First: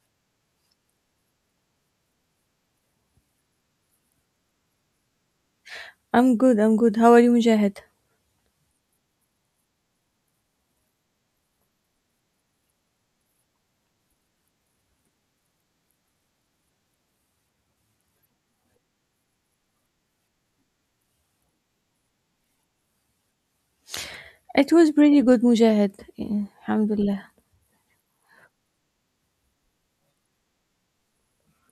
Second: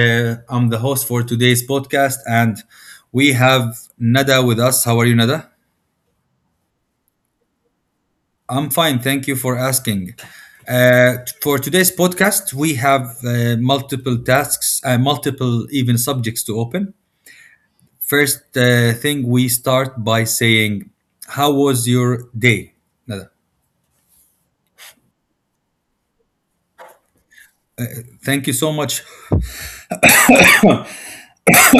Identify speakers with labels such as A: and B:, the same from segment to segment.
A: I'm the host for today's podcast, and we have Nada with us. How are you, Nada?
B: I'm good, I'm good. How are you, Mujahid?
A: I'm fine. Thank you for asking. For today's podcast, we have multiple tasks, multiple even subjects to open. First thing, we start by saying, how was your day, Nada?
B: It was pretty good, Mujahid. Yeah, Alhamdulillah.
A: Thank you so much.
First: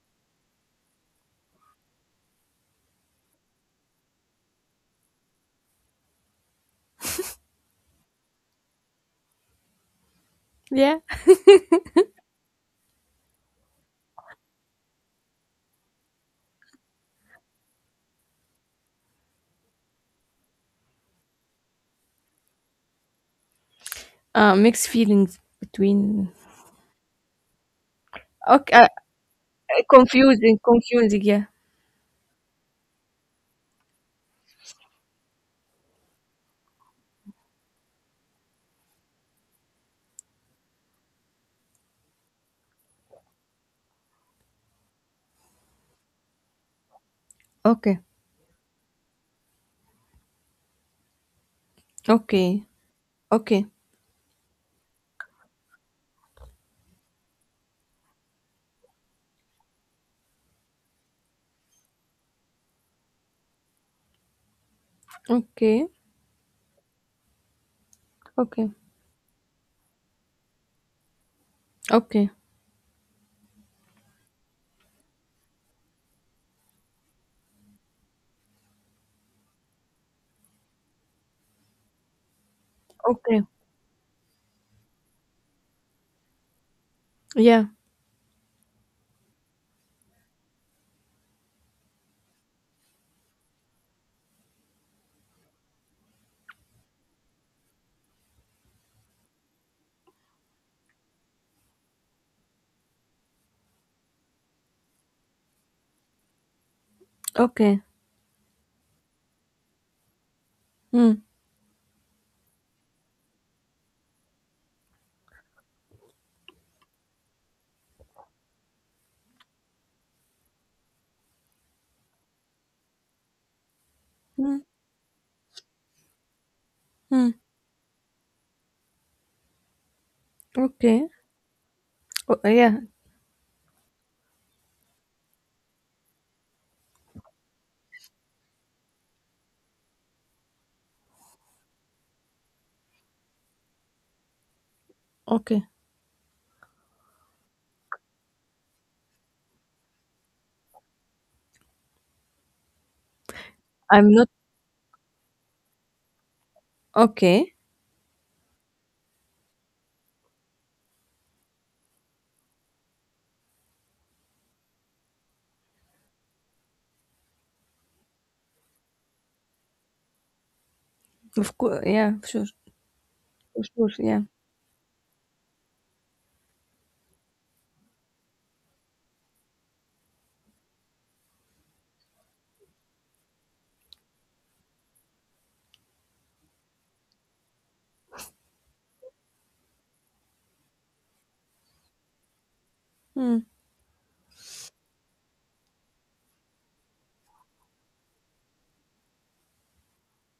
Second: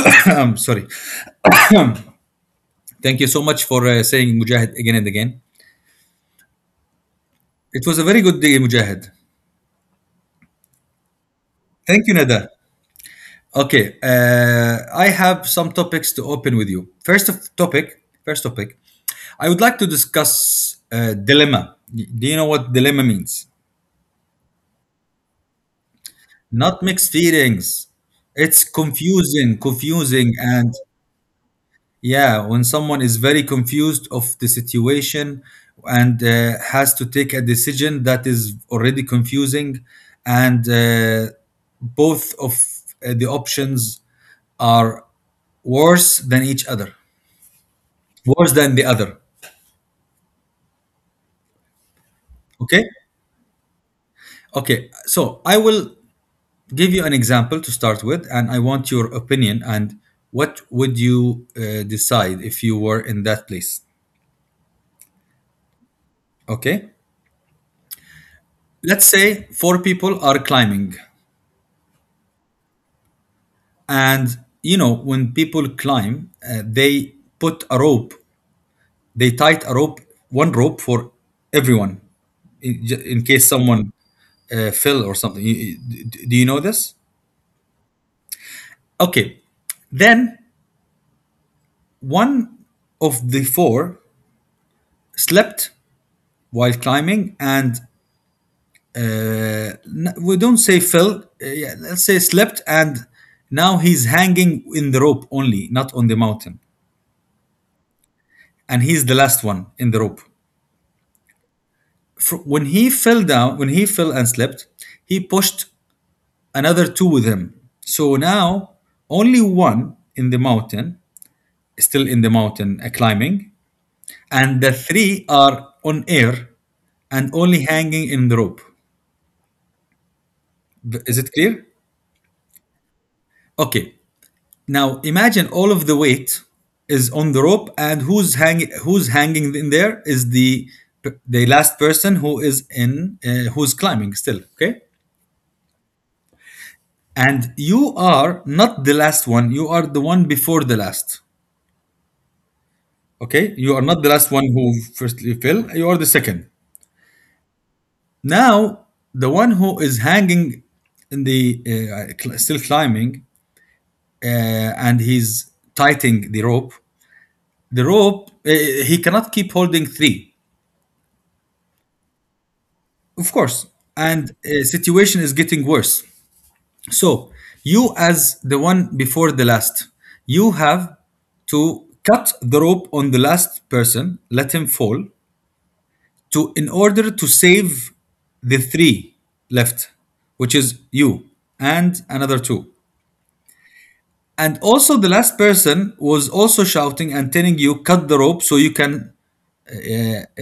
A: I'm sorry. Thank you so much for saying Mujahid again and again. It was a very good day, Mujahid.
B: Yeah.
A: Thank you, Nada. Okay, I have some topics to open with you. First topic, I would like to discuss dilemma. Do you know what dilemma means?
B: Mixed feelings between.
A: Not mixed feelings. It's
B: Okay.
A: confusing,
B: Confusing,
A: and
B: confusing, yeah.
A: yeah, when someone is very confused of the situation and has to take a decision that is already confusing, and both of the options are worse than each other.
B: Okay.
A: Worse than the other.
B: Okay.
A: Okay.
B: Okay.
A: Okay, so I will give you an example to start with, and I want your opinion and what would you decide if you were in that place.
B: Okay.
A: Okay,
B: Okay.
A: let's say four people are climbing.
B: Okay.
A: And you know, when people climb they put a rope, they tied a rope, one rope for everyone, in
B: Okay.
A: case someone fell or something. Do you know this?
B: Yeah.
A: Okay, then one of the four slept while climbing, and uh, we don't say fell. Yeah, let's say slept, and now he's hanging in the rope only, not on the mountain.
B: Okay.
A: And he's the last one in the rope.
B: Hmm.
A: When he fell down, when he fell and slept, he pushed another two with him. So now only one in the mountain, still in the mountain climbing,
B: Hmm.
A: and the three are on air and
B: Hmm.
A: only hanging in the rope.
B: Okay.
A: Is it clear?
B: Oh, yeah.
A: Okay. Now imagine all of the weight is on the rope, and who's hanging? Who's hanging in there is the last person who is in who's climbing still. Okay,
B: Okay.
A: and you are not the last one. You are the one before the last. Okay, you are not the
B: I'm not.
A: last one who firstly fell. You are the second.
B: Okay.
A: Now the one who is hanging in the still climbing, uh, and he's tightening the rope. The rope, he cannot keep holding three,
B: Of course. Yeah. Sure.
A: of course.
B: Of course. Yeah.
A: And situation is getting worse. So you, as the one before the last, you have to cut the rope on the last person, let him fall, to in order to save the three left, which is you and another two.
B: Hmm.
A: And also, the last person was also shouting and telling you, cut the rope so you can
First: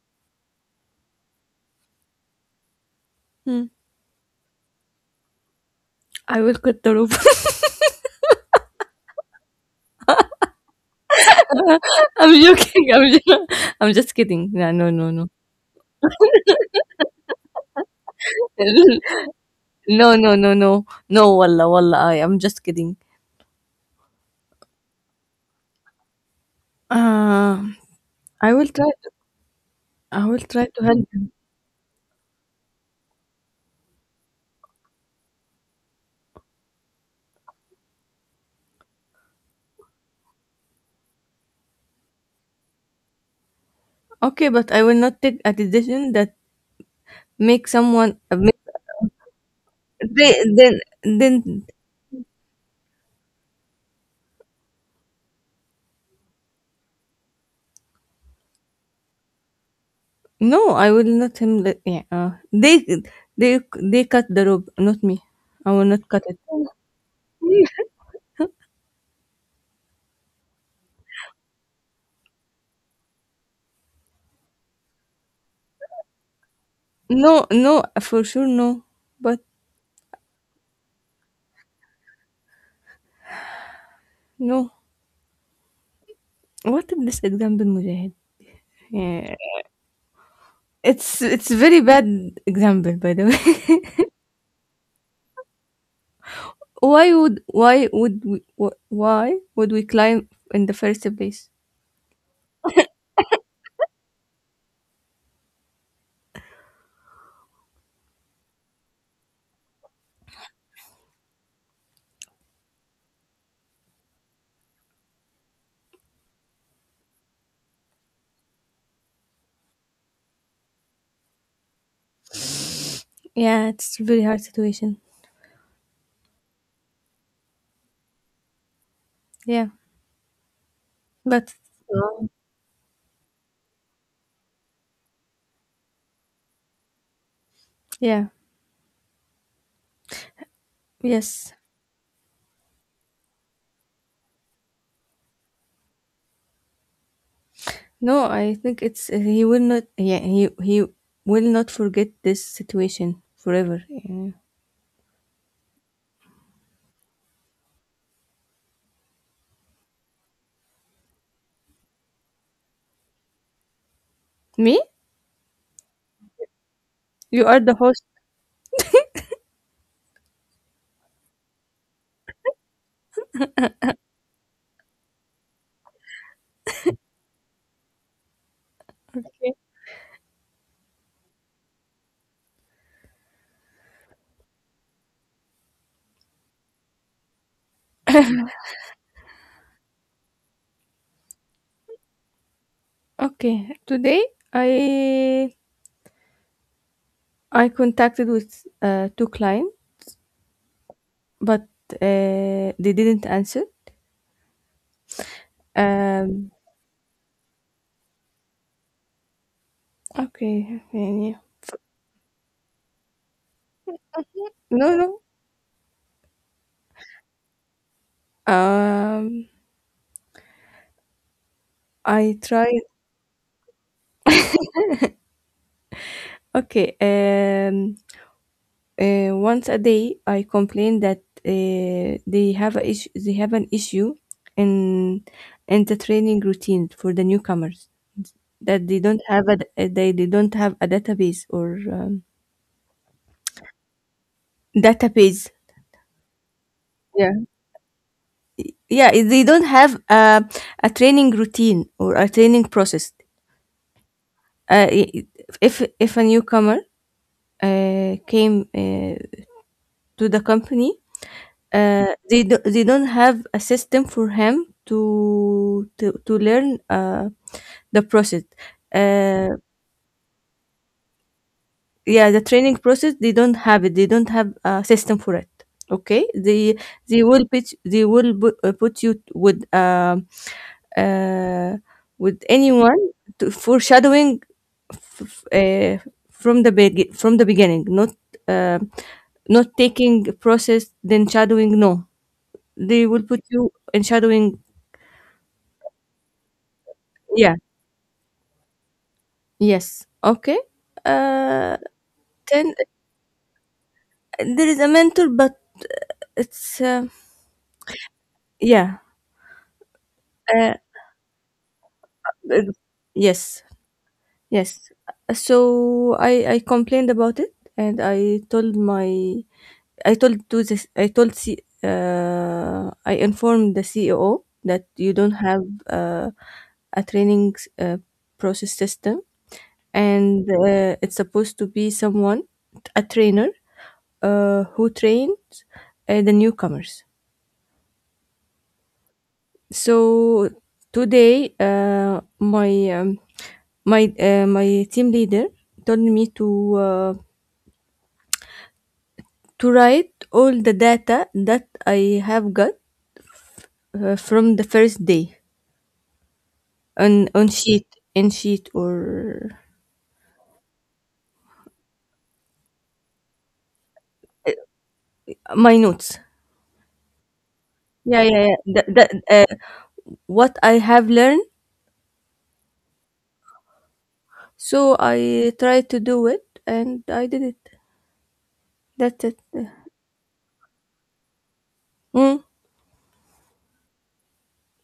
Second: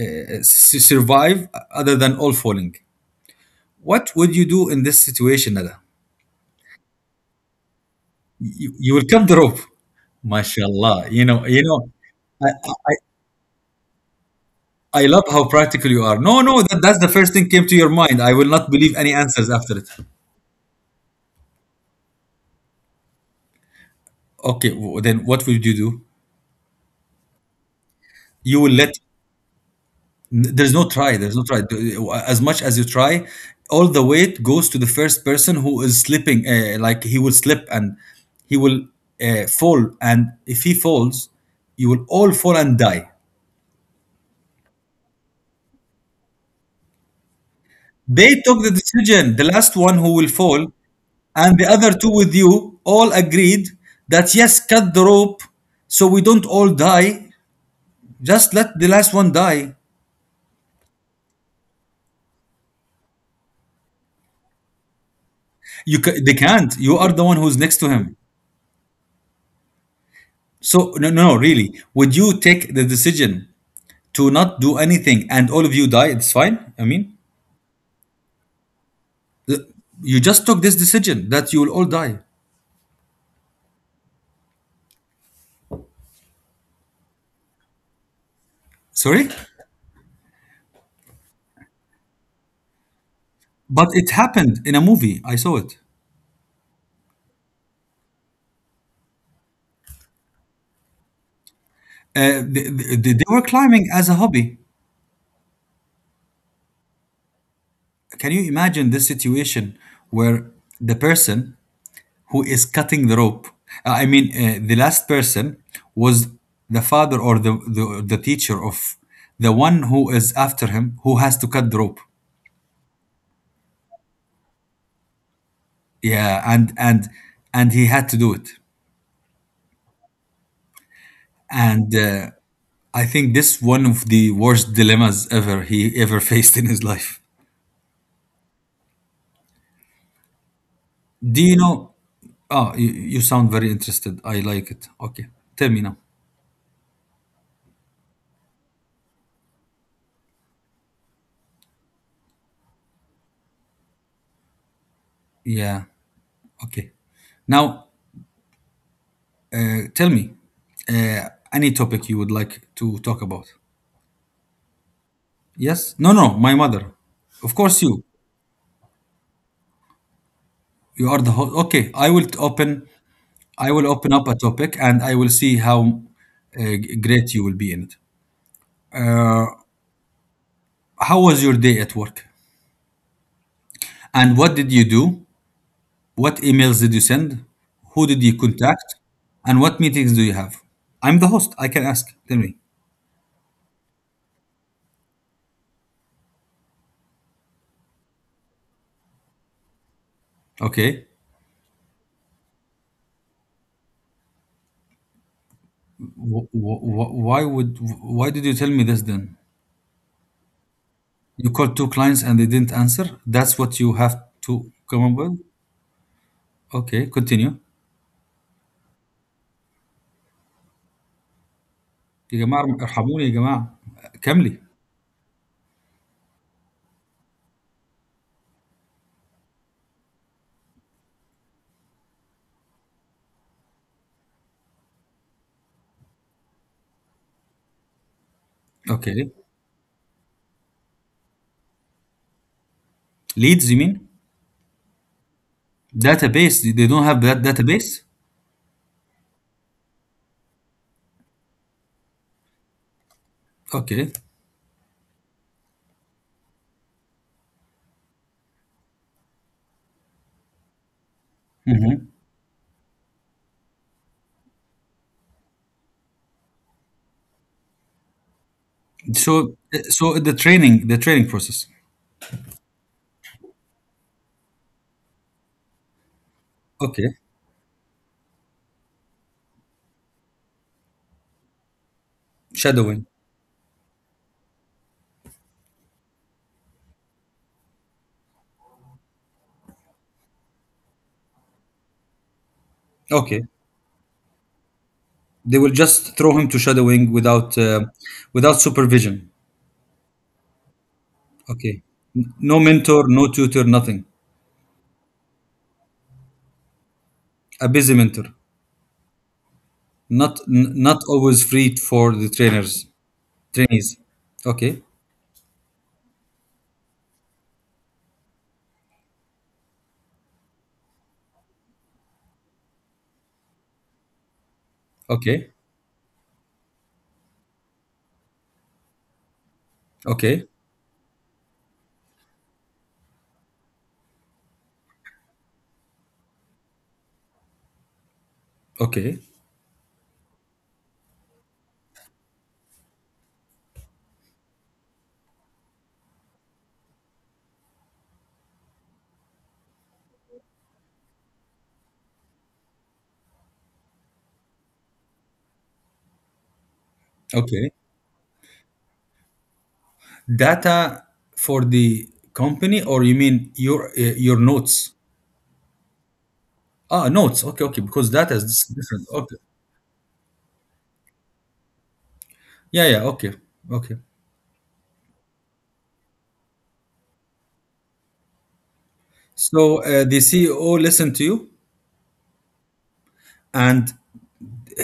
A: survive other than all falling.
B: Hmm.
A: What would you do in this situation, Nada?
B: I will cut the rope.
A: You will cut the rope. Mashallah. You know,
B: I'm
A: I,
B: joking.
A: I
B: I'm just kidding. No, no,
A: I
B: no,
A: love
B: no.
A: how practical you are. No, no, that, that's the first thing came to your mind. I will not believe any answers after it.
B: No, no, no, no. No, wallah, wallah, I am just kidding.
A: Okay, then what would you do?
B: Um, I
A: You
B: will
A: will
B: try
A: let...
B: to, I will try
A: There's
B: to
A: no
B: help
A: try.
B: him.
A: There's no try. As much as you try, all the weight goes to the first person who is slipping. Like, he will slip and he will fall, and if he falls, you will all fall and die.
B: Okay, but I will not take a decision that make someone
A: They
B: make,
A: took the decision, the last one who will
B: they
A: fall, and
B: then
A: the other two with you all agreed that yes, cut the rope so we don't all die. Just let the last one die.
B: no, I will not him yeah, they cut the rope, not me. I will not cut
A: They
B: it.
A: can't. You are the one who's next to him. So no, no, no, really. Would you take the decision to not do anything and all of you die? It's fine. I mean,
B: No, no, for sure no. But
A: th- you just took this decision that you will all die.
B: no. What if this example, Mujahid?
A: Sorry,
B: Yeah. It's very bad example, by the way.
A: but it happened in a movie. I saw it.
B: Why would we, why would we climb in the first place?
A: They were climbing as a hobby. Can you imagine this situation where the person who is cutting the rope, the last person was the father or the teacher of the one who is after him who has to cut the rope.
B: Yeah, it's a very hard situation.
A: Yeah, and and he had to do it.
B: Yeah, but
A: And
B: Um,
A: I think this one of the worst dilemmas ever he ever faced in his life.
B: yeah.
A: Do
B: Yes.
A: you know? Oh, you sound very interested. I like it. Okay, tell me now.
B: No, I think it's he will not, yeah, he will not forget this situation forever. Yeah.
A: Yeah. Okay. Now tell me any topic you would like to talk about.
B: Me?
A: Yes? No, no, my mother.
B: You
A: Of
B: are the
A: course, you.
B: host.
A: You are the host. Okay, I will open. I will open up a topic, and I will see how great you will be in it.
B: Okay.
A: How was your day at work? And what did you do? What emails did you send? Who did you contact? And what meetings do you have? I'm the host. I can ask. Tell me.
B: Okay, today i I contacted with two clients,
A: Okay.
B: but they didn't answer. um
A: Why would? Why did you tell me this then?
B: okay. Yeah. Yeah.
A: You called two clients and they didn't answer. That's what you have to
B: No,
A: come up
B: no.
A: with. Okay, continue.
B: Um, I
A: يا جماعة
B: tried.
A: ارحموني يا جماعة. كملي.
B: Okay. Once a day, I complained that they have a issue. They have an issue in in the training routine for the newcomers, that they don't
A: Okay.
B: have they don't have a database, or
A: Leads you mean?
B: database.
A: Database. They don't have
B: Yeah,
A: that database?
B: yeah. They don't have a training routine or a training process.
A: Okay.
B: Uh, i- if a newcomer came to the company.
A: Hmm.
B: They they don't have a system for him to learn the process. Uh,
A: So so the training process.
B: yeah, the training process they don't have it. They don't have a system for it. Okay,
A: Okay.
B: they will put, put you uh, with anyone
A: Shadowing.
B: for shadowing, f- uh, from the from the beginning, not uh, not taking process then shadowing. No, they will put
A: Okay.
B: you in shadowing.
A: They will just throw him to shadowing without
B: Yeah.
A: without supervision.
B: Yes. Okay. Uh,
A: Okay. No
B: then
A: mentor, no tutor, nothing.
B: there is a mentor, but it's
A: A busy mentor.
B: yeah.
A: Not
B: Uh,
A: not always free for the
B: uh,
A: trainers.
B: yes.
A: Trainees. Okay.
B: Yes. So I complained about it, and I told to this I told C, I informed the CEO that you don't
A: Okay.
B: have uh, a training process system,
A: Okay.
B: and it's supposed to be someone, a trainer, who trains the newcomers.
A: Okay.
B: So today, my team leader told me uh, to write all the data that I have got from the first day, on
A: Okay.
B: sheet, in sheet, or
A: Data for the company, or you mean your notes?
B: my notes.
A: Ah, notes. Okay. Okay. Because
B: Yeah,
A: data is
B: yeah, yeah.
A: different. Okay.
B: What I have learned.
A: Yeah. Yeah. Okay. Okay.
B: So I tried to do it, and I did it. That's it.
A: So the CEO listened to you,
B: Mm,
A: and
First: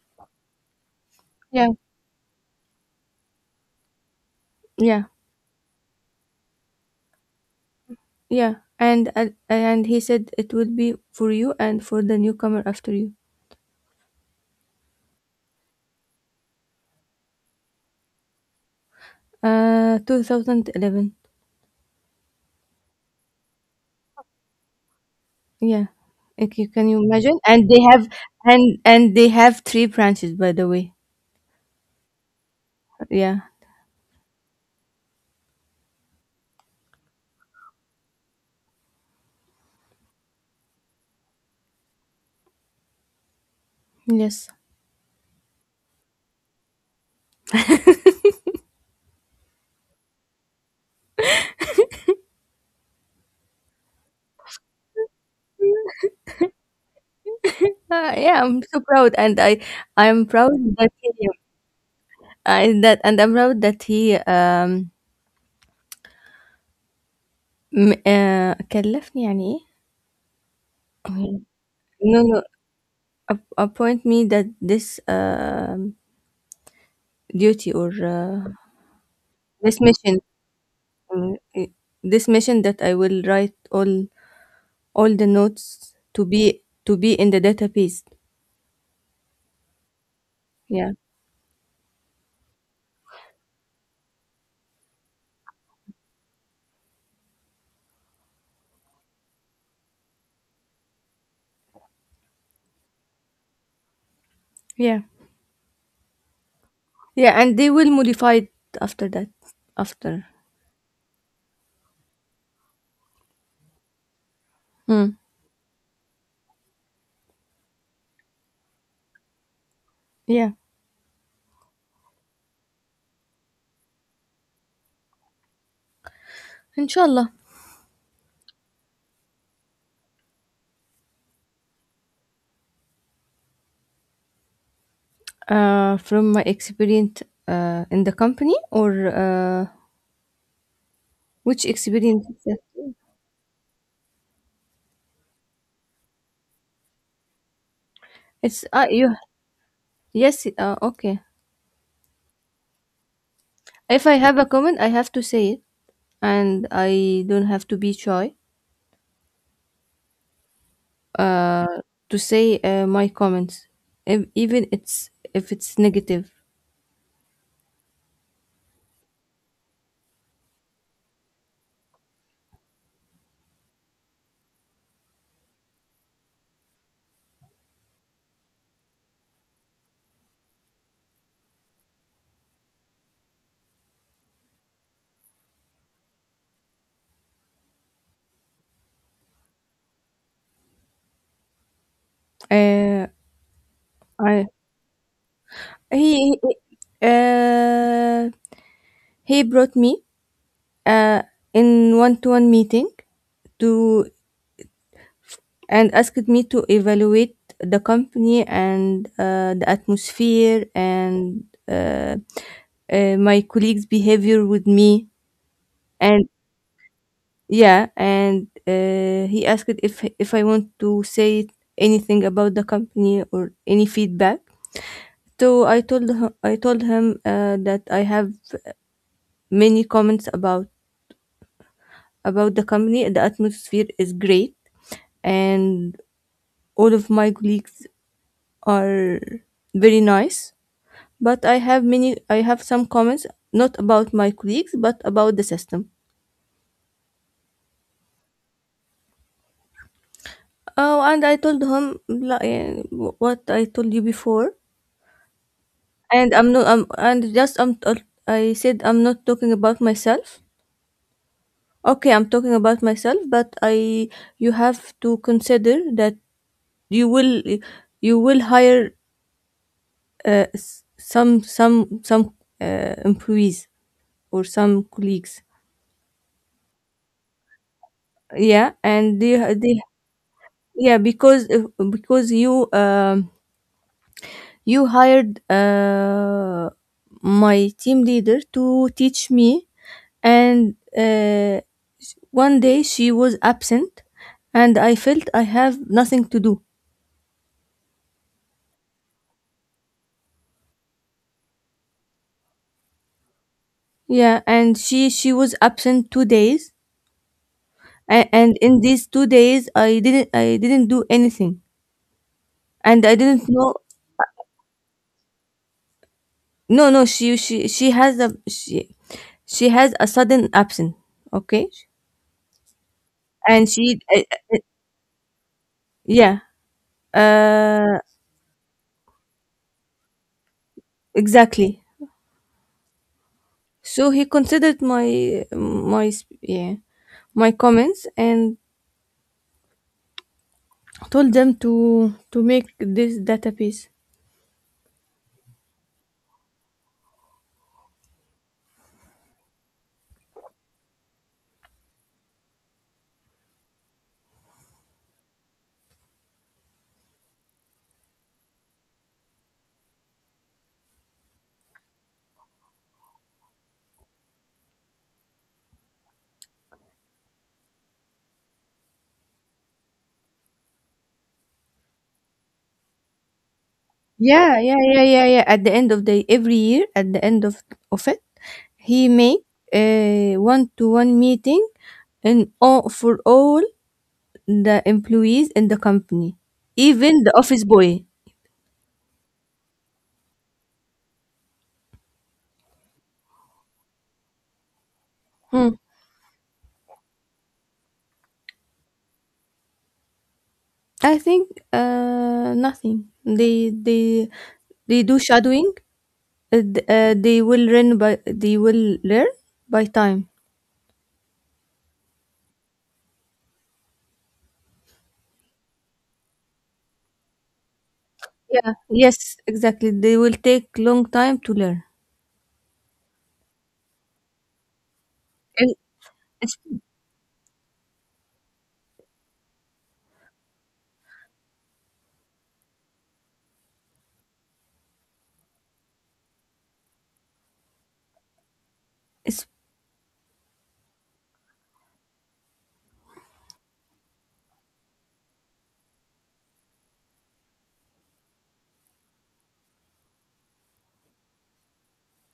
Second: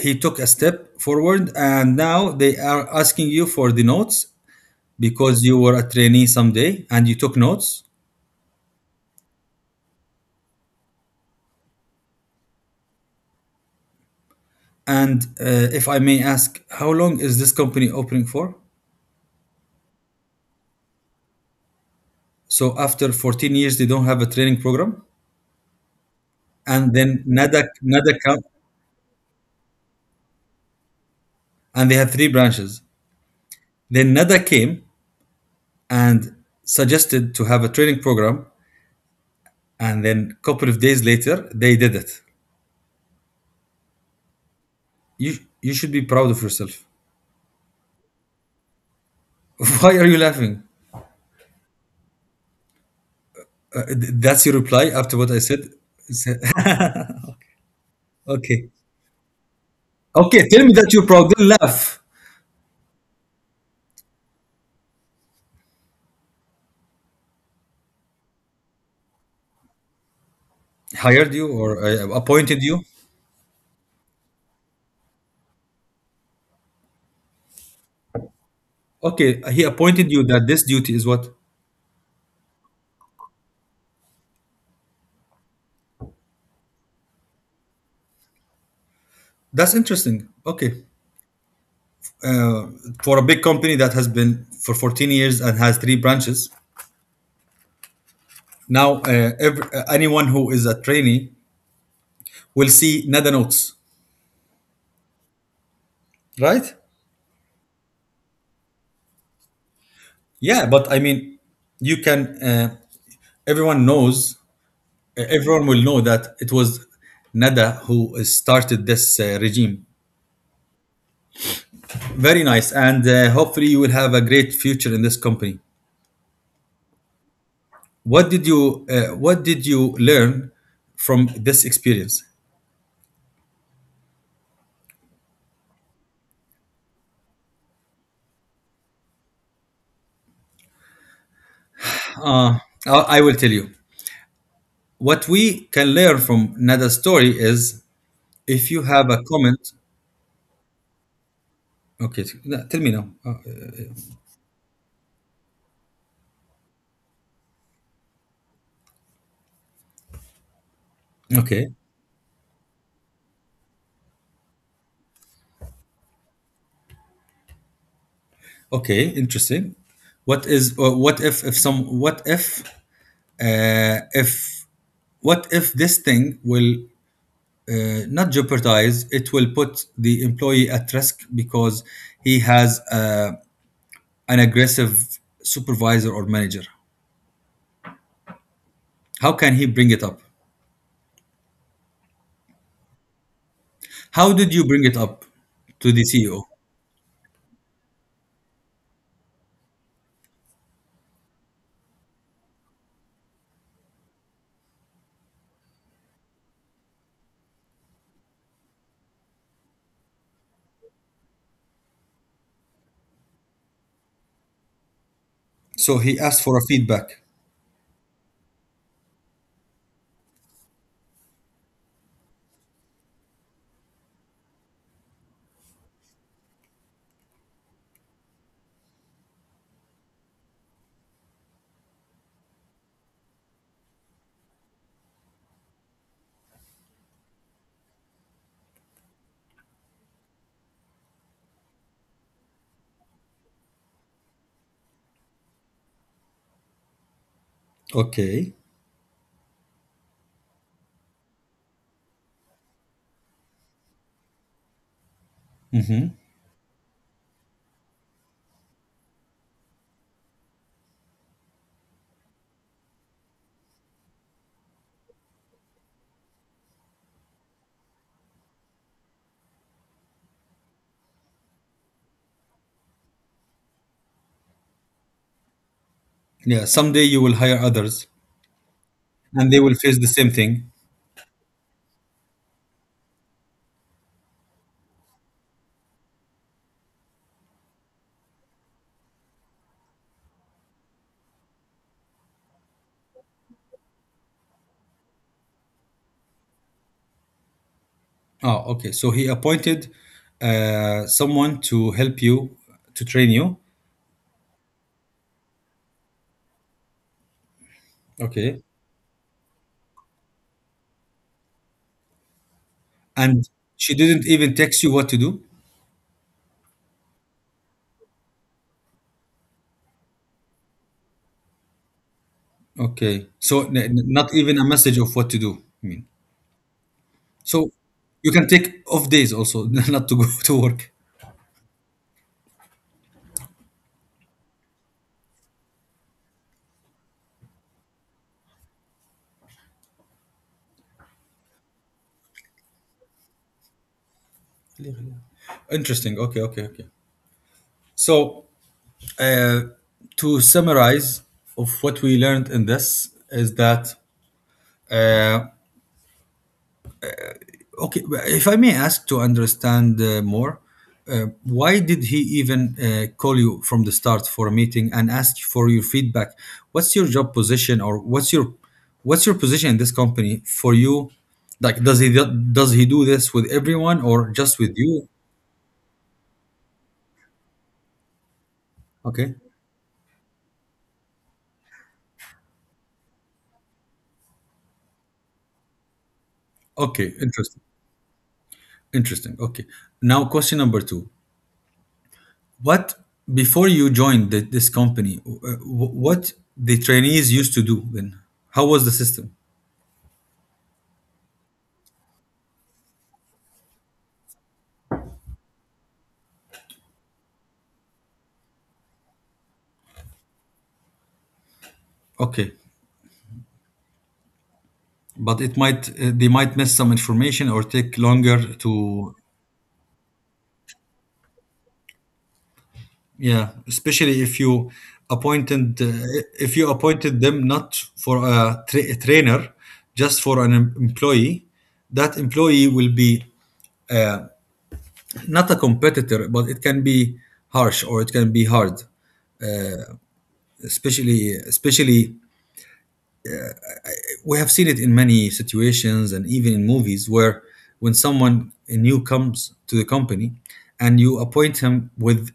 A: he took a step forward,
B: yeah,
A: and now they are asking you for the notes
B: yeah.
A: because you were a trainee someday and you took notes.
B: Yeah, and he said it would be for you and for the newcomer after you.
A: And if I may ask, how long is this company opening for?
B: 2011.
A: So after 14 years, they don't have a training program.
B: Yeah, like, you can
A: And
B: you
A: then
B: imagine?
A: NADA,
B: And
A: NADA come,
B: they have three branches, by the way.
A: and they had three branches.
B: Yeah.
A: Then NADA came and suggested to have a training program. And then a couple of days later, they did it.
B: Yes.
A: You should be proud of yourself. Why are you laughing? That's your reply after what I said?
B: Yeah, I'm
A: Okay.
B: so proud, and I'm
A: Okay,
B: proud
A: tell me
B: that
A: that you're
B: he
A: proud. Then laugh.
B: I that and I'm proud that he كلفني يعني إيه؟
A: Hired
B: Okay.
A: you or
B: No, no,
A: appointed you?
B: appoint me that this duty, or
A: Okay, he
B: this
A: appointed
B: mission,
A: you that this duty is what?
B: uh, i- this mission that I will write all the notes, to be in the database.
A: That's interesting. Okay.
B: Yeah,
A: Uh, for a big company that has been for 14 years and has three branches. Now, anyone who is a trainee will see Nada notes,
B: yeah,
A: right?
B: yeah, and they will modify it after that. After,
A: Yeah, but I mean, you can. Everyone knows.
B: mm.
A: Uh, everyone will know that it was Nada who started this regime.
B: Yeah,
A: Very nice, and hopefully you will have a great future in this company.
B: inshallah.
A: What did you learn from this experience?
B: From my experience in the company, or which experience is
A: Uh,
B: that?
A: I will tell you. What we can learn from Nada's story is
B: It's
A: if you have
B: you.
A: a comment.
B: Yes. Okay.
A: Okay, no, tell me now.
B: If I have a comment, I have to say it, and I don't have to be shy. uh,
A: Okay,
B: to say my comments, if, even it's if it's negative.
A: okay, interesting. What is or what if some what if What if this thing will not jeopardize? It will put the employee at risk because he has an aggressive supervisor or manager. How can he bring it up?
B: Uh,
A: How
B: I
A: did you bring it up to the
B: he,
A: CEO?
B: he uh, he brought me uh, in one-to-one meeting, to and asked me to evaluate the company, and the atmosphere, and my colleagues' behavior with me,
A: So he
B: and
A: asked for a feedback.
B: yeah, and he asked if I want to say anything about the company or any feedback. So I told him that I have many comments about the company. The atmosphere is great, and all of my colleagues are very nice. But I have some comments, not about my colleagues but about the system.
A: Okay.
B: Oh, and I told him, like, what I told you before.
A: Hmm.
B: And I'm not. I'm and just I'm. T- I said I'm not talking about myself. Okay, I'm talking about myself, but I. you have to consider that you will. you will hire some employees, or some colleagues.
A: Yeah. Someday you will hire others,
B: Yeah, and
A: and they will
B: they
A: face the same thing.
B: yeah, because you, you hired my team leader to teach me, and one day she was absent, and I felt I have nothing to do.
A: Oh, okay. So he appointed someone to help you, to train you.
B: Yeah, and she was absent 2 days, and,
A: Okay.
B: in these 2 days I didn't do anything, and I
A: And
B: didn't know.
A: she didn't even text you what to do.
B: No, no, she she has a sudden absence, okay?
A: Okay. So
B: And she
A: not even a message of what to do. I mean,
B: yeah,
A: so
B: uh
A: you can take off days also, not to go to work.
B: exactly. So he considered yeah, my comments, and told them to make this database.
A: Interesting. Okay. Okay. Okay. So uh, to summarize of what we learned in this is that Uh, okay, if I may ask to understand more, why did he even call you from the start for a meeting and ask for your feedback? What's your job position or what's your, what's your position in this company for you? Like, does he, does he do this with everyone or just
B: Yeah,
A: with
B: yeah, yeah,
A: you?
B: yeah, yeah. At the end of the every year, at the end of it, he
A: Okay,
B: make a one to one meeting, and all for all the employees in the company,
A: okay,
B: even the
A: interesting,
B: office boy.
A: interesting. Okay, now question number two: what before you joined this company,
B: Hmm.
A: what the trainees used to do then? How was the system?
B: I think nothing. They do shadowing. They will learn by they will learn by time.
A: Okay, but it might they might miss some information or take longer
B: Yeah.
A: to...
B: Yes, exactly. They will take long time to learn.
A: Yeah, especially
B: And
A: appointed uh, if
B: it's,
A: you appointed them not for a trainer, just for employee, that employee will be not a competitor, but it can be harsh or it can be hard.
B: it's
A: Especially, especially, we have seen it in many situations and even in movies where when someone new comes to the company and you appoint him with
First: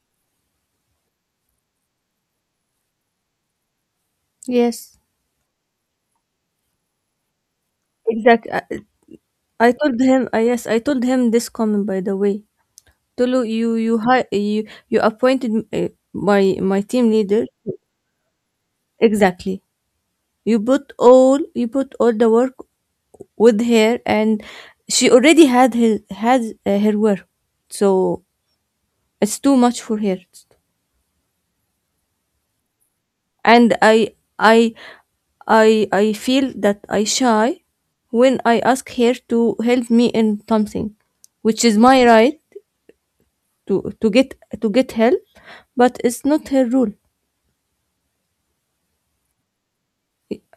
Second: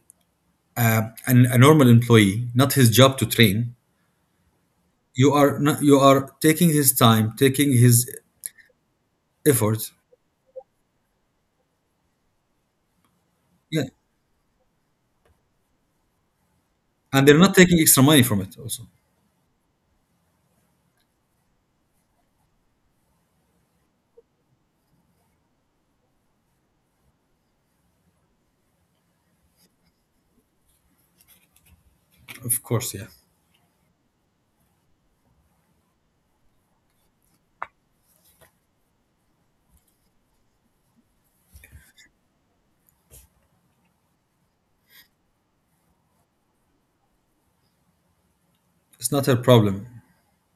A: uh, a normal employee, not his job to train.
B: yes.
A: You are not, you are taking his time, taking his
B: Exactly. I
A: effort.
B: told him, yes, I told him this comment, by the way. Tolu,
A: Yeah,
B: you appointed my team
A: and they're
B: leader,
A: not taking extra money from it. Also,
B: exactly. You put all the work with her, and she already had her work, so it's too much for her.
A: of course, yeah,
B: And I feel that I shy when I ask her to help me in something, which is my right to to get to get help, but it's not her rule.
A: it's not her problem.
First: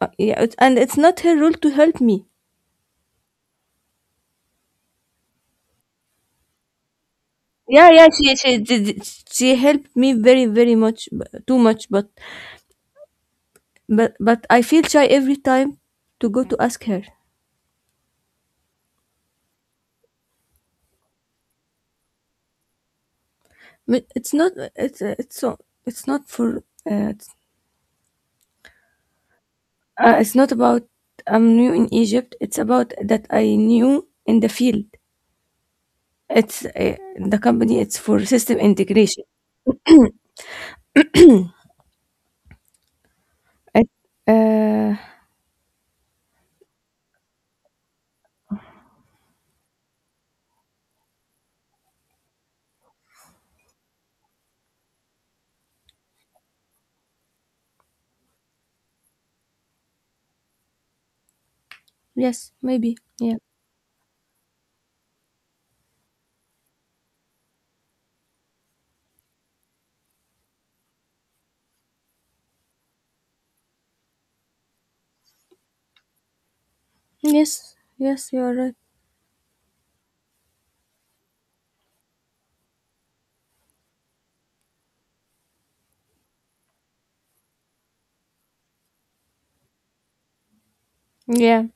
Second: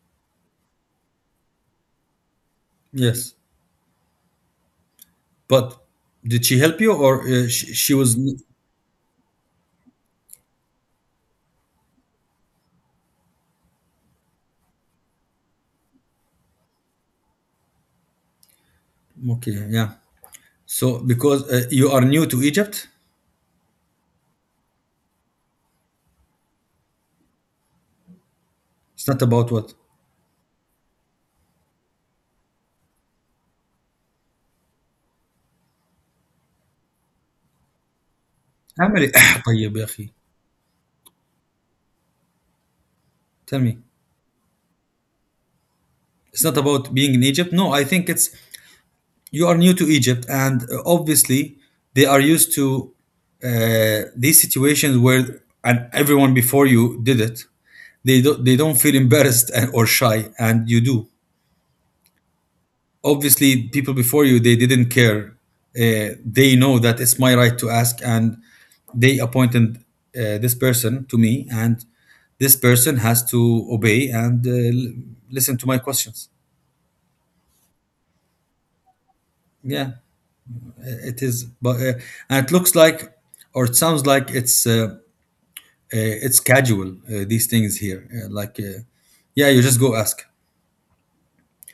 B: Yeah, it's not her rule to help me.
A: Yes, but did she help you or she,
B: Yeah,
A: she
B: yeah,
A: was
B: she helped me very, very much, too much, but I feel shy every time to go to ask her.
A: okay? Yeah. So because you are new to Egypt,
B: But It's not it's it's so it's not for uh, it's,
A: it's not about what.
B: it's not about I'm new in Egypt. It's about that I knew in the field. It's the company. It's for system
A: اعمل إيه؟
B: integration.
A: طيب يا أخي. Tell me,
B: I, uh,
A: it's not about being in Egypt. No, I think it's you are new to Egypt, and obviously they are used to these situations where and everyone before you did it. They don't feel embarrassed or shy, and you do.
B: yes, maybe. Yeah.
A: Obviously, people before you they didn't care. They know that it's my right to ask, and they appointed this person to me, and this person has to obey and listen to my questions.
B: Yes, yes, you're right.
A: Yeah. It is, but and it looks like, or it sounds like it's it's casual. These things here, like, yeah, you just go ask.
B: Yeah.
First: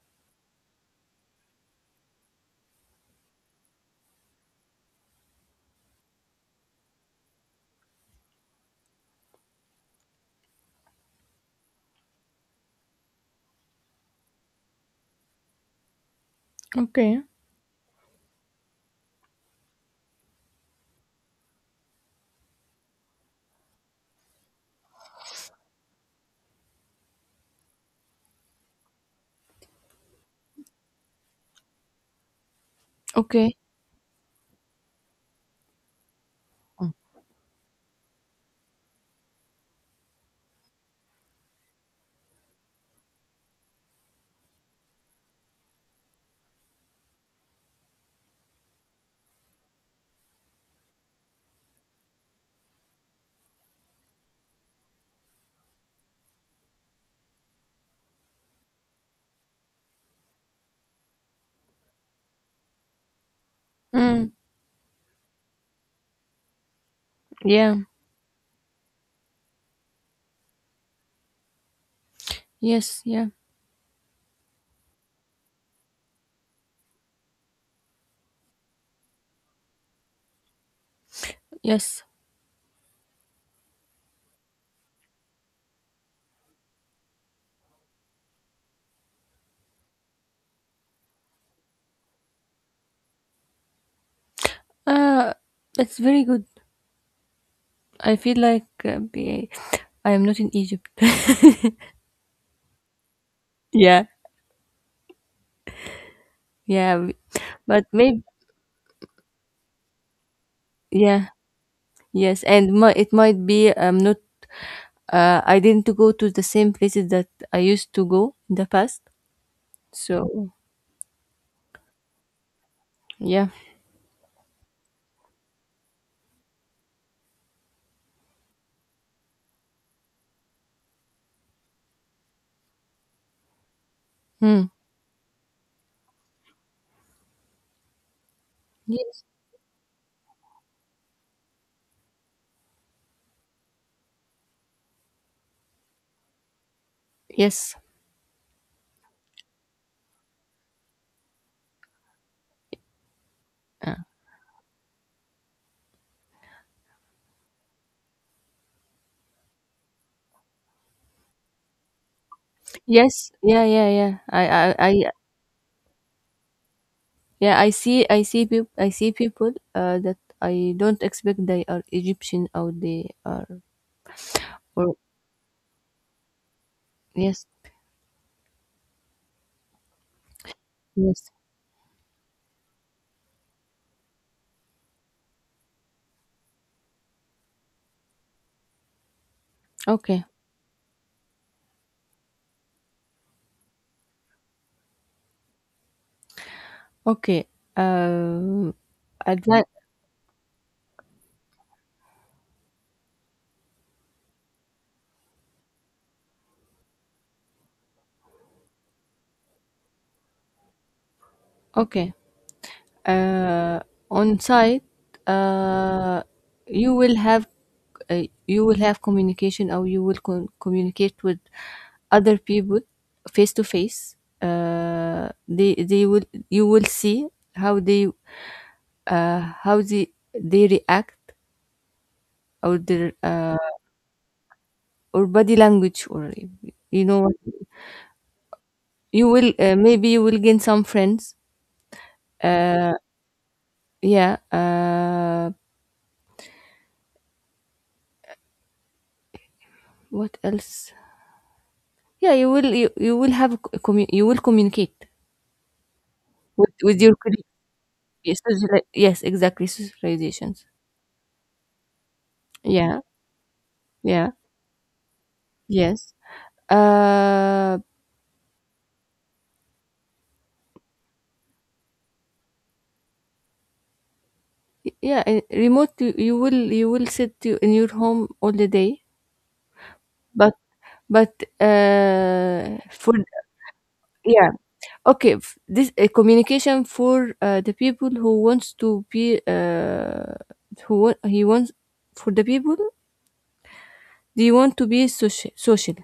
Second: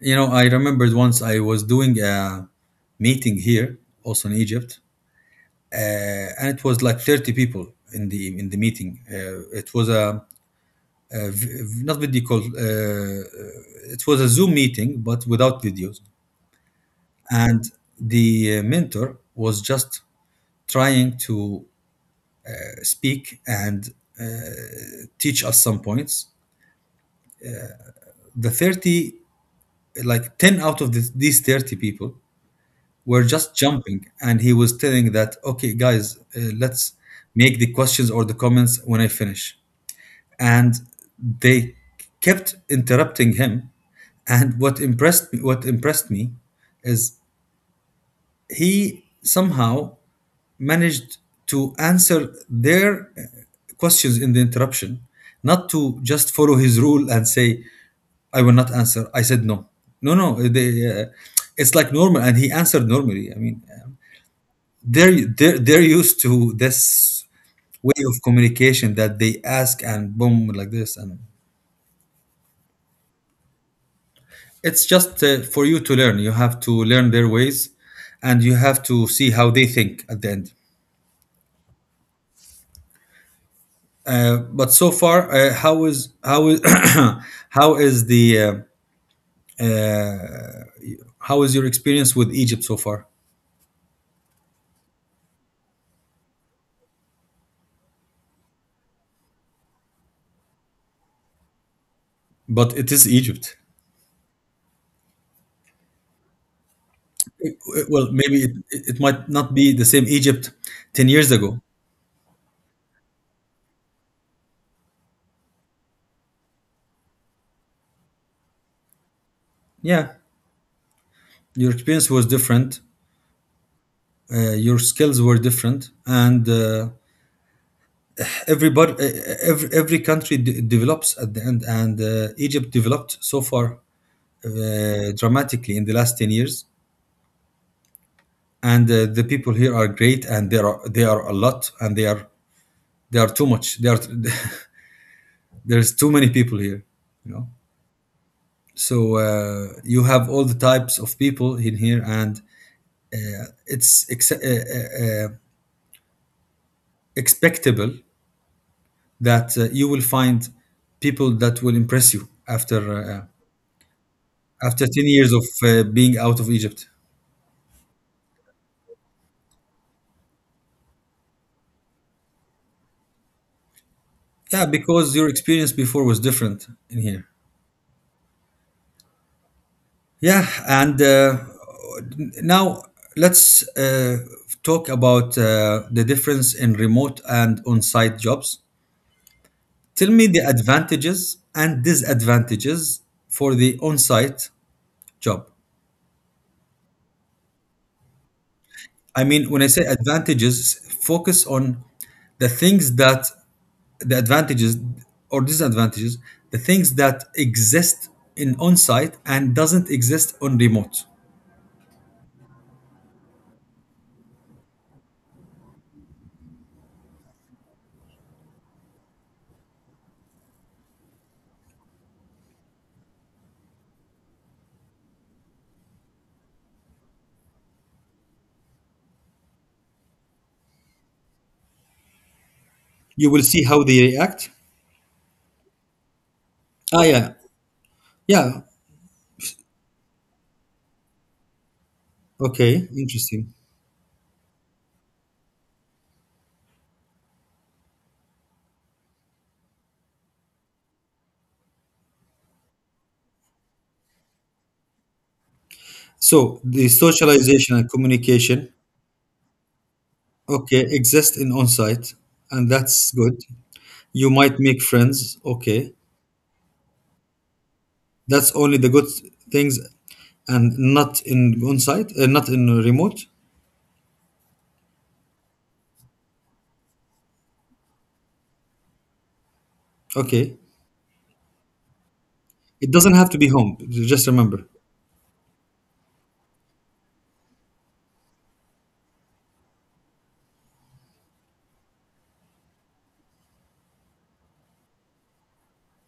A: You know, I remembered once I was doing a meeting here, also in Egypt, uh, and it was like 30 people in the meeting. It was a not video call. It was a Zoom meeting, but without videos.
B: Okay.
A: And the mentor was just trying to speak and uh, teach us some points. The 30, like 10 out of these 30 people were just
B: Okay.
A: jumping. And he was telling that, okay, guys, let's make the questions or the comments when I finish. And they kept interrupting him. And what impressed me is he somehow managed to answer their questions in the interruption, not to just follow his rule and say, I will not answer. I said no. No, no. They, it's like normal. And he answered normally. I mean,
B: Mm,
A: they're used to this
B: yeah.
A: way of communication that they ask and boom, like this. And
B: Yes. Yeah.
A: it's just for you to learn. You have to learn their ways and you have to see how they think at the end.
B: Yes.
A: But so far, how is how is the uh, how is your experience with Egypt so far?
B: Uh, that's very good. I feel like I am not in Egypt.
A: But it is Egypt.
B: Yeah. Yeah. But
A: Well,
B: maybe.
A: maybe it might not be the same Egypt ten
B: Yeah.
A: years ago.
B: Yes. It might be I'm not. I didn't go to the same places that I used to go in the past.
A: Yeah,
B: So
A: your experience was different.
B: yeah.
A: Your skills were different, and everybody, every country develops at the end, and Egypt developed so far
B: Hmm.
A: dramatically in the last 10 years. And the
B: Yes.
A: people here are great and there are they are a lot and they are too much, they are there's too many people here, you know.
B: Yes.
A: So you have all the types of people in here and
B: Uh,
A: it's expectable that you will find people that will impress you after
B: yes. Yeah. Yeah. Yeah. I. I.
A: after
B: I.
A: 10 years of being out of Egypt.
B: Yeah, I see. I see. I see people that I don't expect they are Egyptian, or they are.
A: Yeah,
B: Or
A: because your experience before was different in here.
B: yes,
A: Yeah, and
B: yes.
A: now let's talk about the difference in remote and on site jobs. Tell
B: Okay,
A: me the advantages and disadvantages for the on site job.
B: okay. Um,
A: I mean, when I
B: advan-
A: say advantages, focus on the things that the advantages or disadvantages, the things that exist in on site and doesn't exist on remote.
B: okay. Uh, on site, uh, you will have, communication, or you will communicate with other people face to face. They will You will see how they, how they react, or their
A: You will see how they react.
B: or body language, or
A: Ah,
B: you know,
A: yeah, yeah.
B: you will, maybe you will gain some friends.
A: Okay, interesting.
B: Yeah, what else? Yeah, you will have a you will communicate
A: So the
B: with your colleague.
A: socialization and communication,
B: Yes, exactly, socializations.
A: okay, exist in on-site, and
B: Yeah,
A: that's good. You
B: yeah,
A: might make friends, okay.
B: yes, uh
A: That's only the good things, and not in on-site, not in remote.
B: yeah. Remote, you will sit you in your home all the day, but
A: Okay,
B: but
A: it doesn't
B: for
A: have to be home. Just
B: yeah.
A: remember.
B: Okay, this communication for the people who wants to be, who wa- he wants for the people they want to be social, social.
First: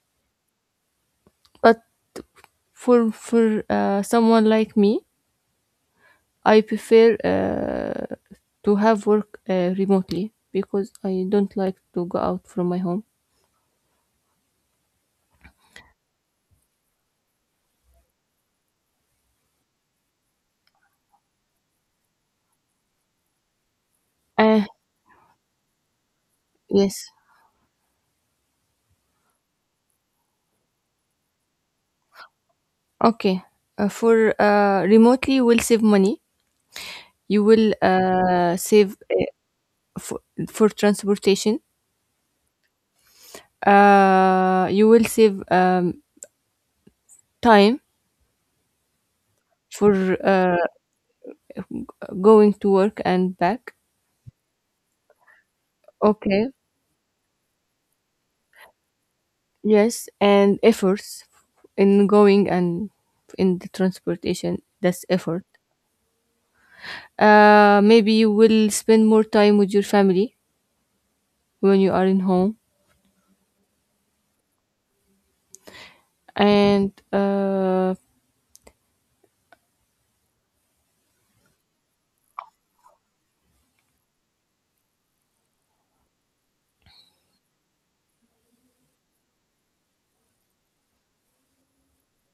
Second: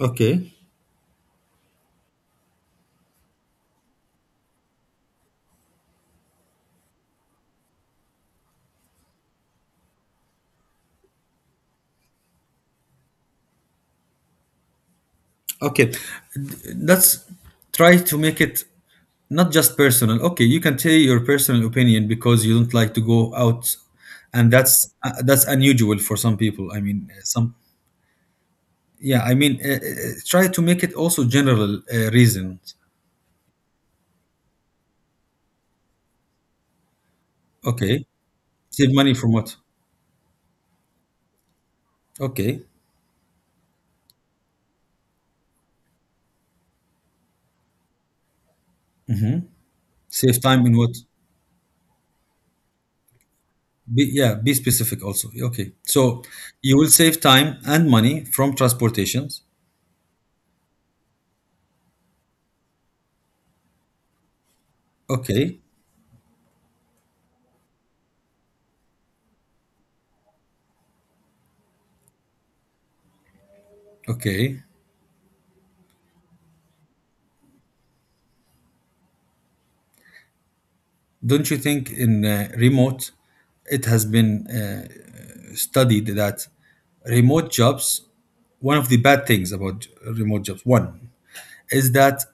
A: Okay.
B: But for someone like me, I prefer to have work remotely, because I don't like to go out from my home.
A: Okay, let's try to make it not just personal. Okay, you can tell your personal opinion because you don't like to go out, and
B: Uh,
A: that's unusual for some people. I
B: yes.
A: mean, some, yeah. I mean, try to make it also general reasons.
B: Okay. For remotely, you will save money. You will
A: Okay, save
B: save
A: money from what?
B: for, transportation.
A: Okay,
B: You will save time for
A: save
B: uh,
A: time in what?
B: going to work and back.
A: Be, yeah, be specific also. Okay, so
B: Okay.
A: you will save time and money from transportations.
B: Yes, and efforts in going, and in the transportation. That's effort.
A: Okay,
B: Maybe you will spend more time with your family when you are in home.
A: okay.
B: And
A: Don't you think in remote, it has been studied that remote jobs, one of the bad things about remote jobs, one, is that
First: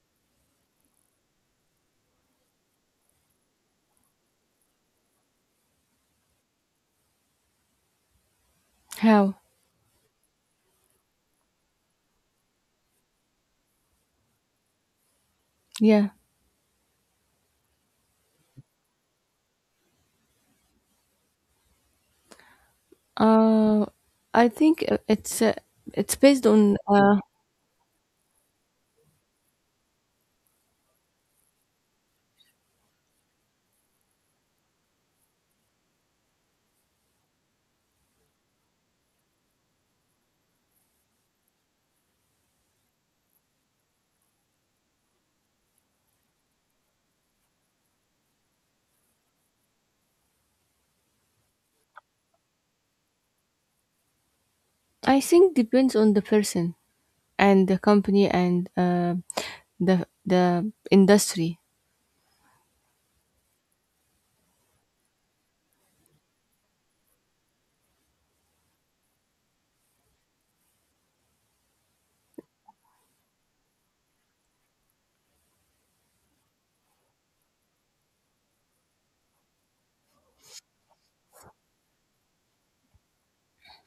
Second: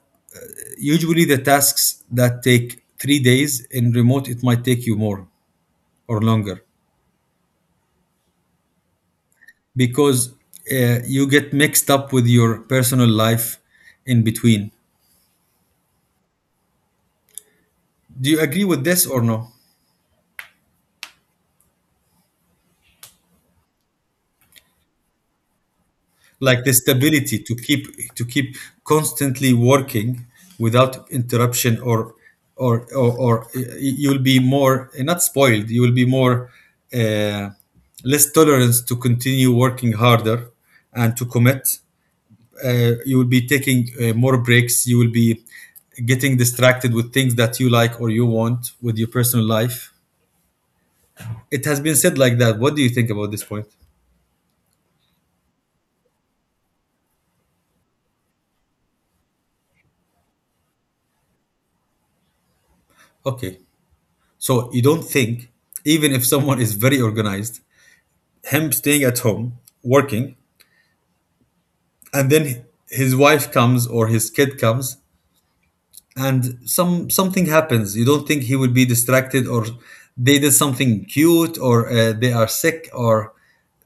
A: usually the tasks that take 3 days in remote, it might take you more or longer
B: How?
A: because you get mixed up with your personal life in between.
B: Yeah.
A: Do you agree with this or no?
B: Uh, I think it's based
A: Like the
B: on.
A: stability to keep constantly working without interruption or you'll be more not spoiled, you will be more uh, less tolerance to continue working harder and to commit. You will be taking more breaks, you will be getting distracted with things that you like or you want with your personal life. It has been said like that. What do you think about this point?
B: I think depends on the person. And the company, and the industry.
A: Okay, so you don't think even if someone is very organized, him staying at home working, and then his wife comes or his kid comes and something happens, you don't think he would be distracted, or they did something cute or they are sick or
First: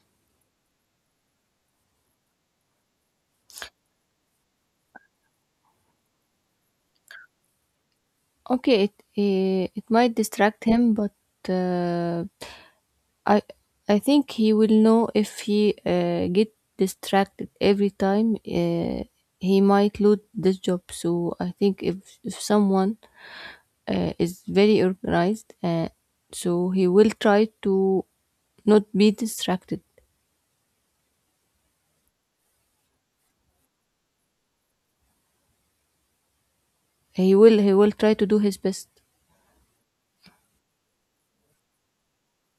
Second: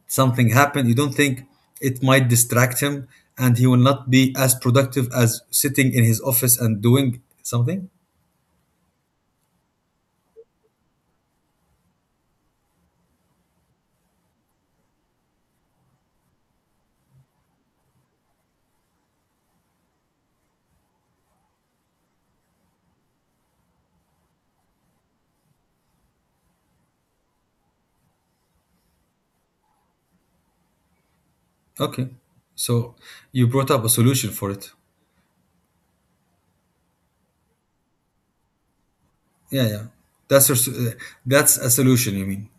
A: something happened? You don't think it might distract him and he will not be as productive as sitting in his office and doing something?
B: Okay, it might distract him, but uh, I I think he will know if he get distracted every time. He might lose this job. So I think if someone is very organized, so he will try to not be distracted.
A: Okay, so you brought up a solution for it.
B: He will try to do his best.
A: Yeah, yeah, that's your, uh, that's a solution you mean.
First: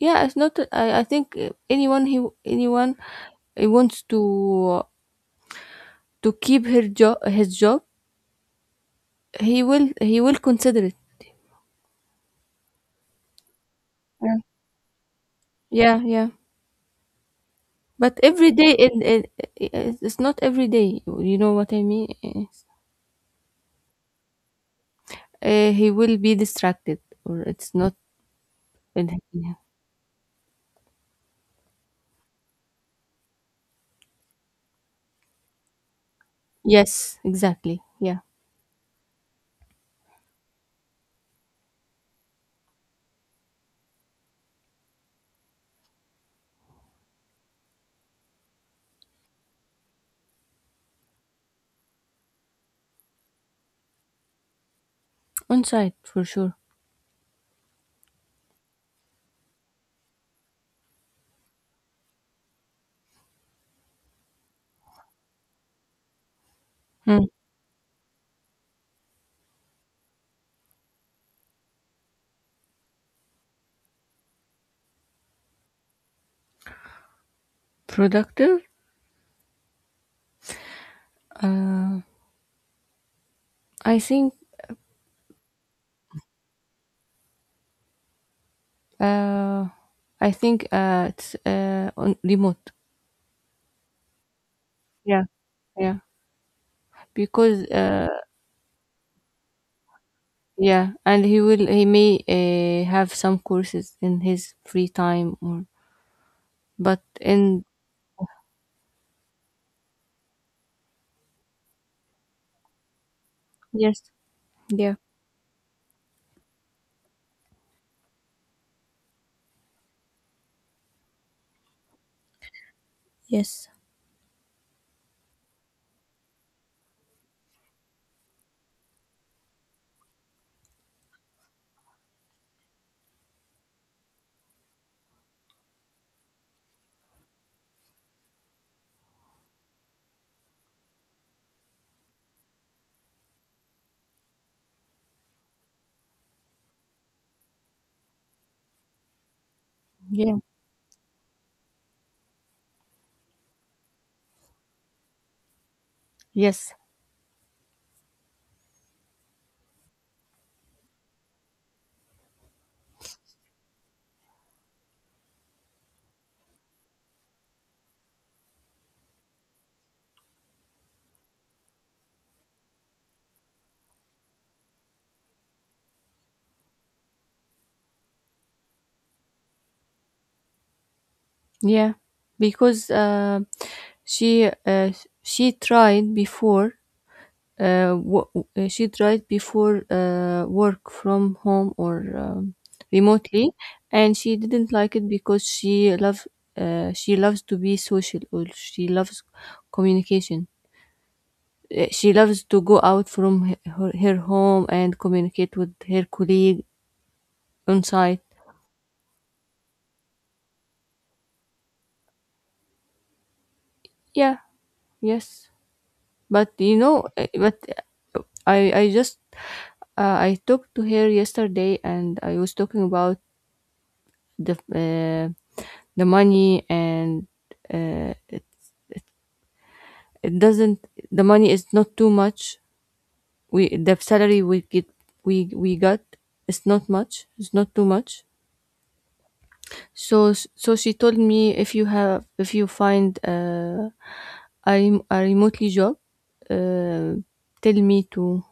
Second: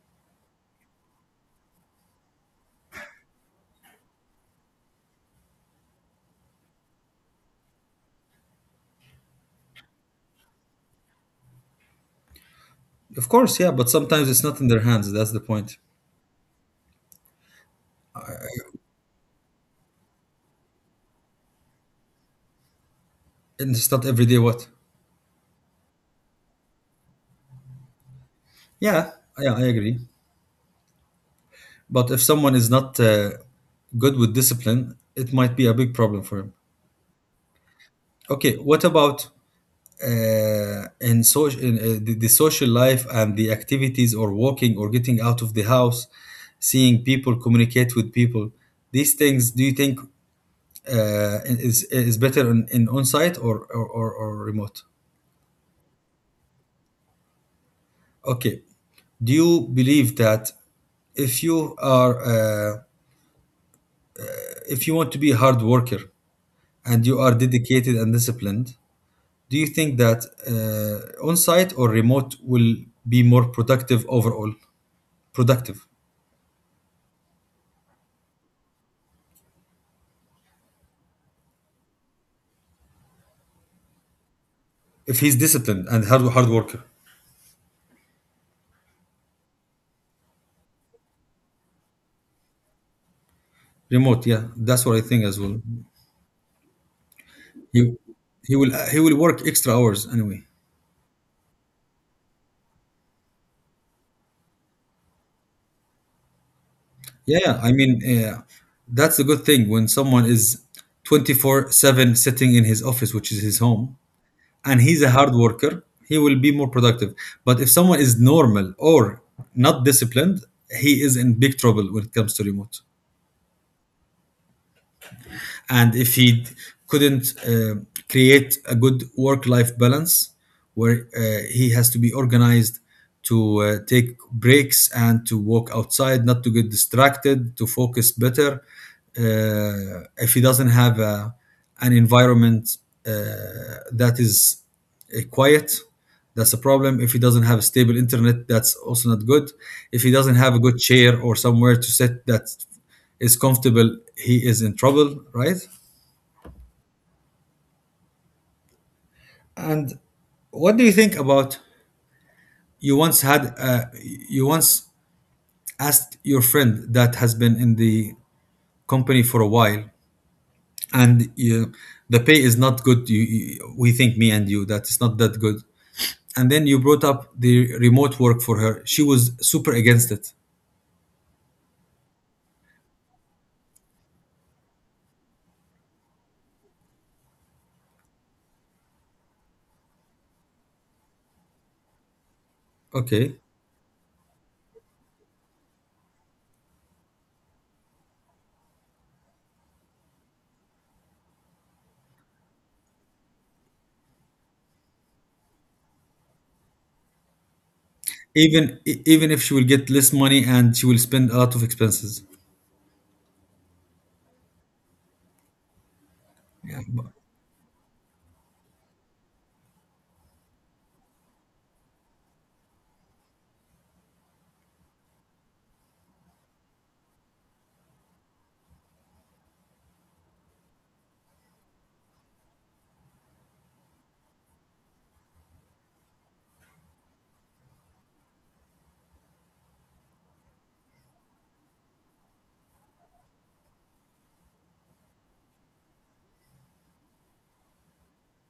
B: Yeah, it's not. I think anyone he wants to keep her job his job he will consider it.
A: Of course, yeah, but sometimes
B: Yeah,
A: it's not in their hands. That's the point.
B: yeah, yeah. But every day it's not every day. You know what I mean?
A: And it's not every day what.
B: He will be distracted, or it's not. In
A: Yeah, yeah,
B: Yeah.
A: I agree. But if someone is not good with discipline, it might be a big problem for him.
B: Yes, exactly. Yeah,
A: Okay, what about in social, in, the social life and the activities or walking or getting out of the house, seeing people, communicate with people? These things, do you think is better in on site, or, remote?
B: on site for sure.
A: Okay. Do you believe that if you are uh, if you want to be a hard worker and you
B: Hmm.
A: are dedicated and disciplined, do you think that on-site or remote will be more productive overall? Productive.
B: Productive. Uh, I think.
A: If he's disciplined and hard worker.
B: Uh, I think it's on remote.
A: Remote, yeah, that's what I think
B: Yeah.
A: as well.
B: Yeah, because
A: He he will work extra hours anyway.
B: yeah, and he may have some courses in his free time or but
A: Yeah, yeah.
B: in
A: I mean, that's a good thing when someone is 24/7 sitting in his office, which is his home.
B: Yes,
A: And
B: yeah,
A: he's a hard worker, he will be more productive. But if someone is normal or not disciplined, he is in big trouble when it comes to remote.
B: Yes,
A: And if he couldn't create a good work-life balance where he has to be organized to take breaks and to walk outside, not to get distracted, to focus better. If he doesn't have an environment uh, that is quiet, that's a problem. If he doesn't have a stable internet, that's also not good. If he
B: yeah,
A: doesn't have a good chair or somewhere to sit that is comfortable, he is in trouble, right?
B: yes,
A: And what do you think about, you once had, you once asked your friend that has been in the company for a while, and you, the pay is not good, you, we think, me and you, that it's not that good, and then you brought up the remote work for her, she was super against it.
B: yeah, because she uh, she tried before uh, wo- she tried before work from home or
A: Okay,
B: remotely, and she didn't like it because she loves to be social or she loves communication. She loves to go out from her home and communicate with her colleague on site.
A: even even if she will get less money and she will spend a lot of expenses.
B: Yeah, yes. But you
A: Yeah,
B: know,
A: but-
B: but I just I talked to her yesterday and I was talking about the uh, the money, and it, it doesn't the money is not too much. We The salary we get we got is not much. It's not too much. So so she told me if you find a remotely job, uh, tell me to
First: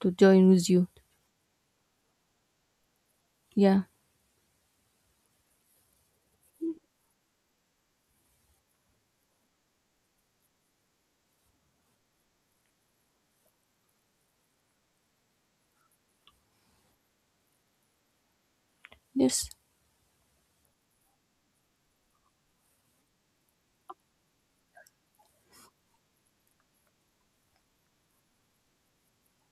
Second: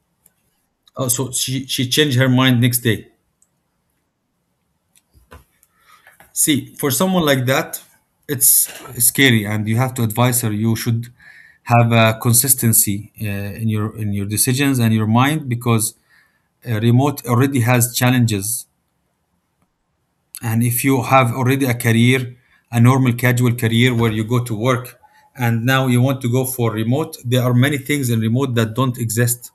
B: join with you.
A: oh, so she changed her mind next day.
B: Yeah.
A: See, for someone like that, it's scary, and you have to advise her. You should have a consistency in your decisions and your mind, because remote already has challenges.
B: Yes.
A: And if you have already a career, a normal casual career where you go to work, and now you want to go for remote, there are many things in remote that don't exist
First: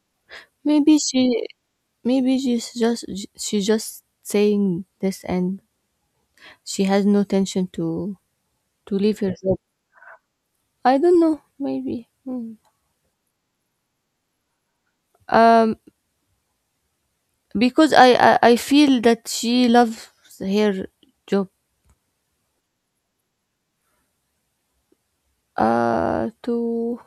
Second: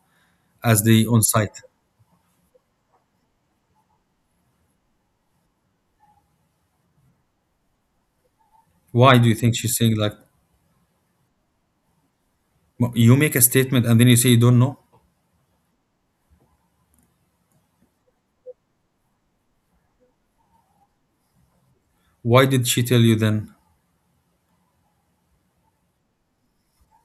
A: as
B: Maybe
A: the on
B: she
A: site.
B: maybe she's just saying this and she has no tension to
A: Why
B: leave
A: do
B: her
A: you think
B: job.
A: she's saying like,
B: I don't know. Maybe. Hmm.
A: "Well, you make a statement and then you say you don't know?"
B: Um, because I feel that she loves her job.
A: Why did she tell you then?
B: To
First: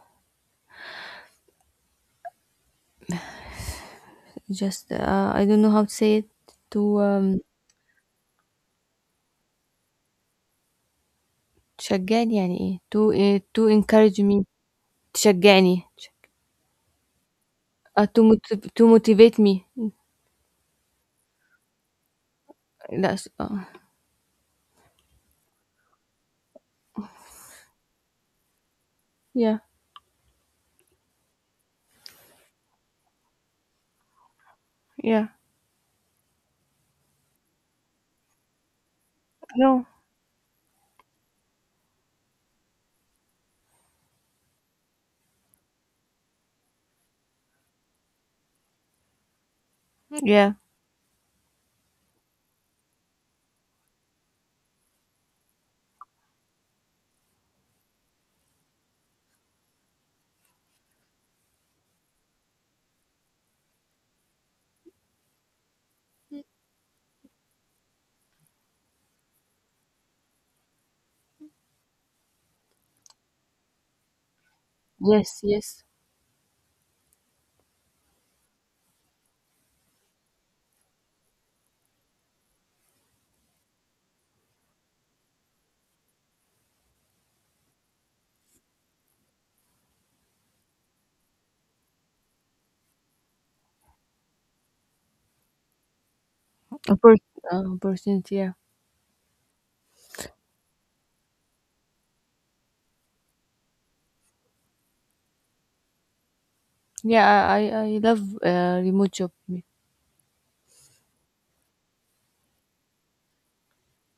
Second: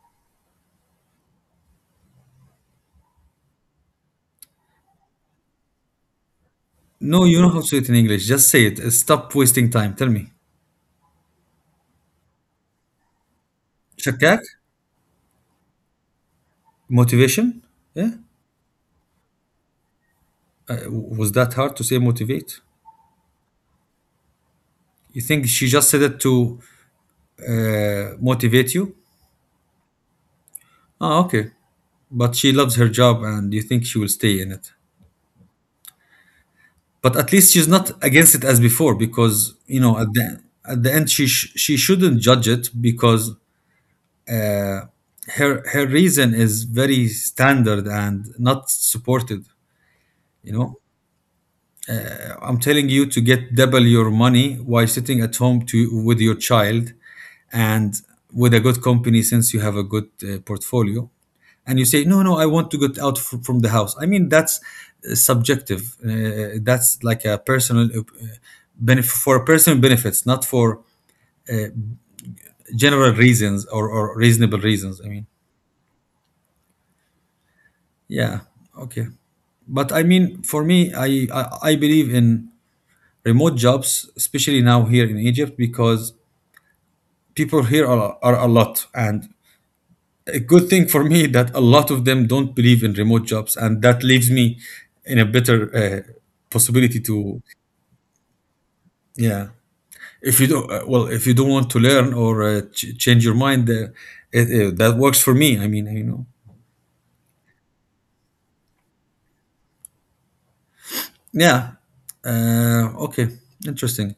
B: Just I don't know how to say it. تو
A: No, you
B: آمم
A: know how to say it in English. Just say it. Stop wasting time. Tell me.
B: تشجّعني يعني إيه؟ To آآ to encourage
A: Shakak?
B: me. تشجّعني تش.
A: Motivation? Yeah.
B: To motivate me.
A: Uh, was that hard to say motivate?
B: لأ س آه.
A: You think she just said it to motivate you?
B: Yeah.
A: Ah, okay. But she loves her job and you think she will stay in it.
B: Yeah.
A: But at least she's not against it as before because, you
B: No.
A: know, at the end, she she shouldn't judge it because her reason is very standard and not supported, you
B: Yeah.
A: know? I'm telling you to get double your money while sitting at home to with your child and with a good company since you have a good portfolio. And you say no, no, I want to get out from the house. I mean, that's subjective. That's like a personal benefit, for personal benefits, not for general reasons or reasonable reasons, I mean.
B: Yes, yes.
A: Yeah, okay. But I mean, for me I I believe in remote jobs, especially now here in Egypt, because people here are a lot, and a good thing for me that a lot of them don't believe in remote jobs, and that leaves me in a better possibility
B: Oppor
A: to.
B: آه opportunity, yeah.
A: Yeah. If you don't well, if you don't want to learn or change your mind, it that works for me, I mean, you know.
B: Yeah. I love remote job.
A: Yeah. Okay. Interesting.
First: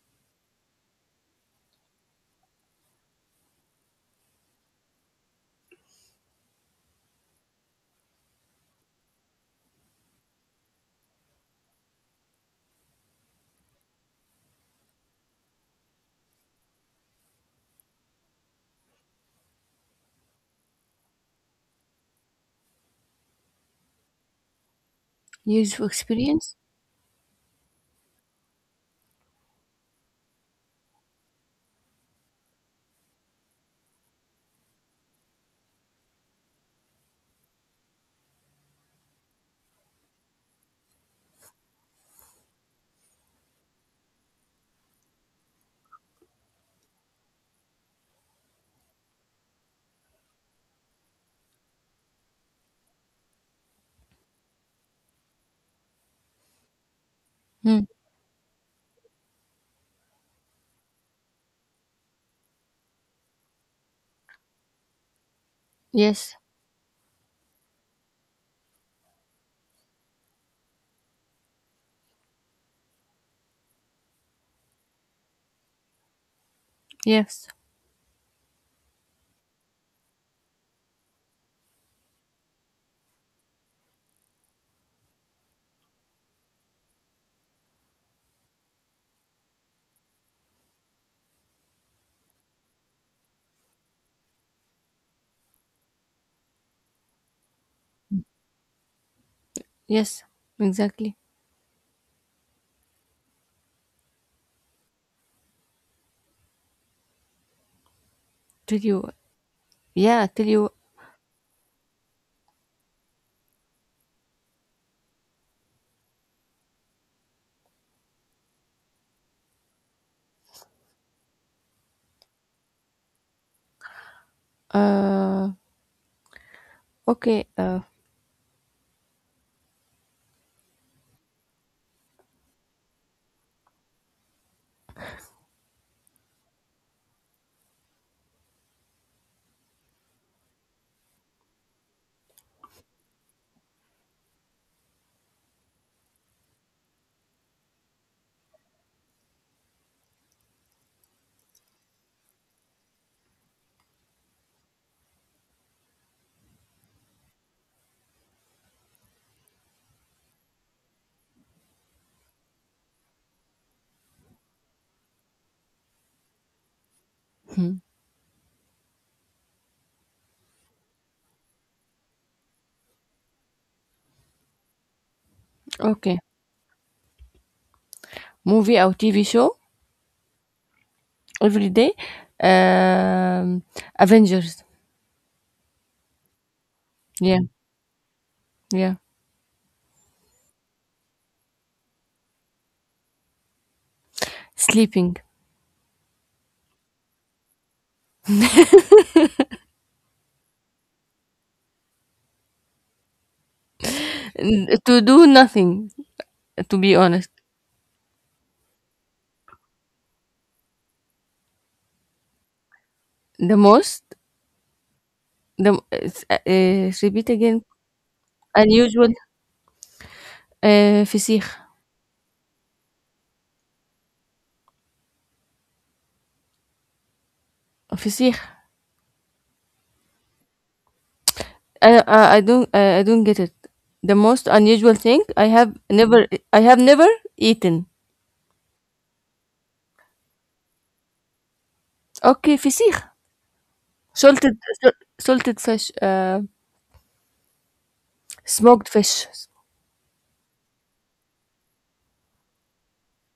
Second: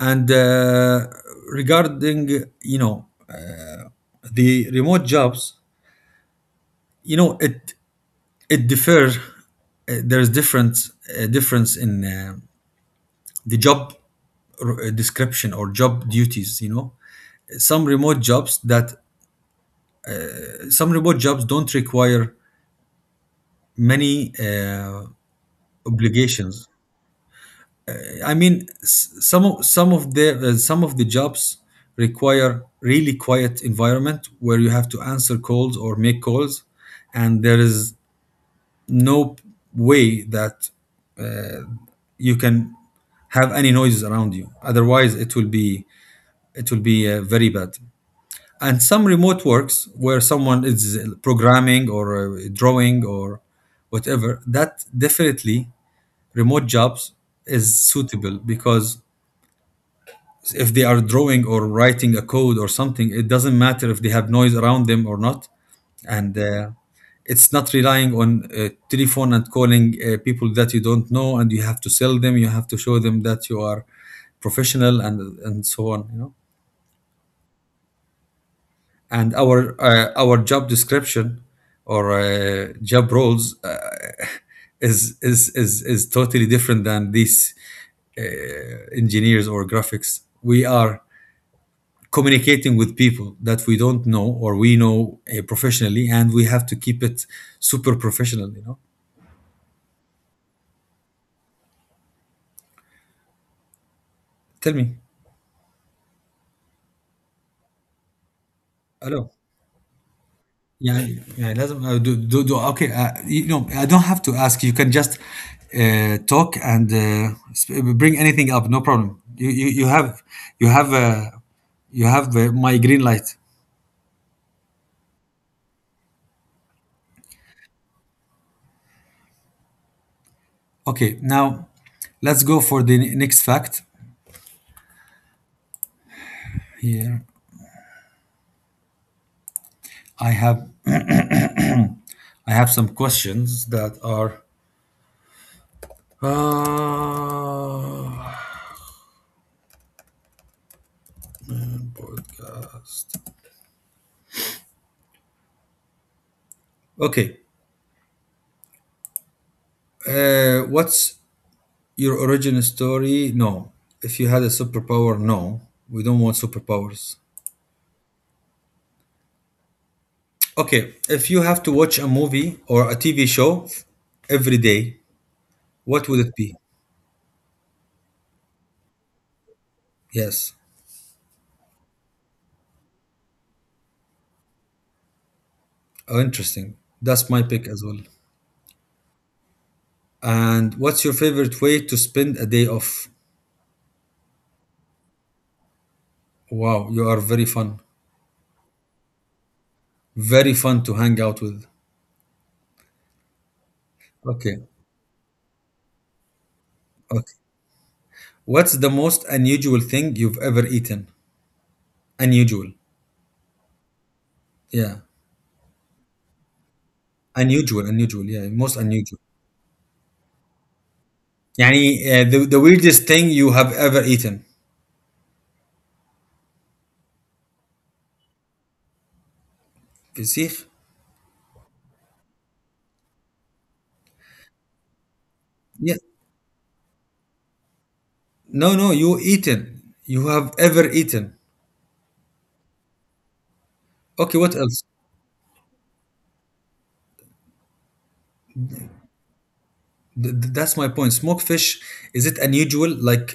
A: And regarding, you know, the remote jobs, you know, it differs. There's different difference in the job description or job duties, you know. some remote jobs that some remote jobs don't require many uh,
B: Years of experience?
A: obligations. I mean, some of the jobs require really quiet environment where you have to answer calls or make calls, and there is no way that you can have any noises around you, otherwise it will be, it will be very bad. And some remote works where someone is programming or drawing or whatever, that definitely remote jobs is
B: Mm.
A: suitable, because if they are drawing or writing a code or something, it doesn't matter if they have noise around them or not.
B: Yes.
A: And it's not relying on telephone and calling people that you don't know, and you have to sell them, you have to show them that you are professional, and so on, you know.
B: Yes.
A: And our job description or job roles is totally different than these uh, engineers or graphics. We are communicating with people that we don't know, or we know professionally, and we have to keep it super professional, you know.
B: Yes. Exactly.
A: Tell me.
B: Tell you,
A: Hello.
B: yeah, tell you.
A: Yeah, yeah. لازم آه، do do do okay. You know, I don't have to ask. You can just talk and bring anything up, no problem. You have, you have you have my green light.
B: uh, okay, uh,
A: Okay, now let's go for the next fact. Here I have, I have some questions that are uh, podcast. Okay. What's your origin story? No. If you had a superpower? No. We don't want superpowers. Okay, if you have to watch a movie or a TV show every day, what
B: okay.
A: would it be?
B: Movie or TV show?
A: Yes.
B: Every day? Um, Avengers.
A: Oh, interesting. That's
B: Yeah,
A: my pick as well.
B: yeah.
A: And what's your favorite way to spend a day off?
B: Sleeping.
A: Wow, you are very fun. Very fun to hang out with. Okay.
B: To do nothing, to be honest.
A: Okay. What's the most unusual thing you've ever eaten? Unusual.
B: The most,
A: Yeah.
B: the, it's, Repeat again,
A: Unusual, unusual. Yeah, most
B: unusual,
A: unusual.
B: فسيخ.
A: يعني the weirdest thing you have ever eaten.
B: فسيخ.
A: فسيخ.
B: I don't, I don't get it. The most unusual thing
A: Yeah.
B: I have never eaten.
A: No, no, you eaten, you have ever eaten.
B: Okay, فسيخ.
A: Okay, what
B: Salted,
A: else?
B: Salted fish, smoked fish.
A: That's my point, smoked fish. Is it unusual, like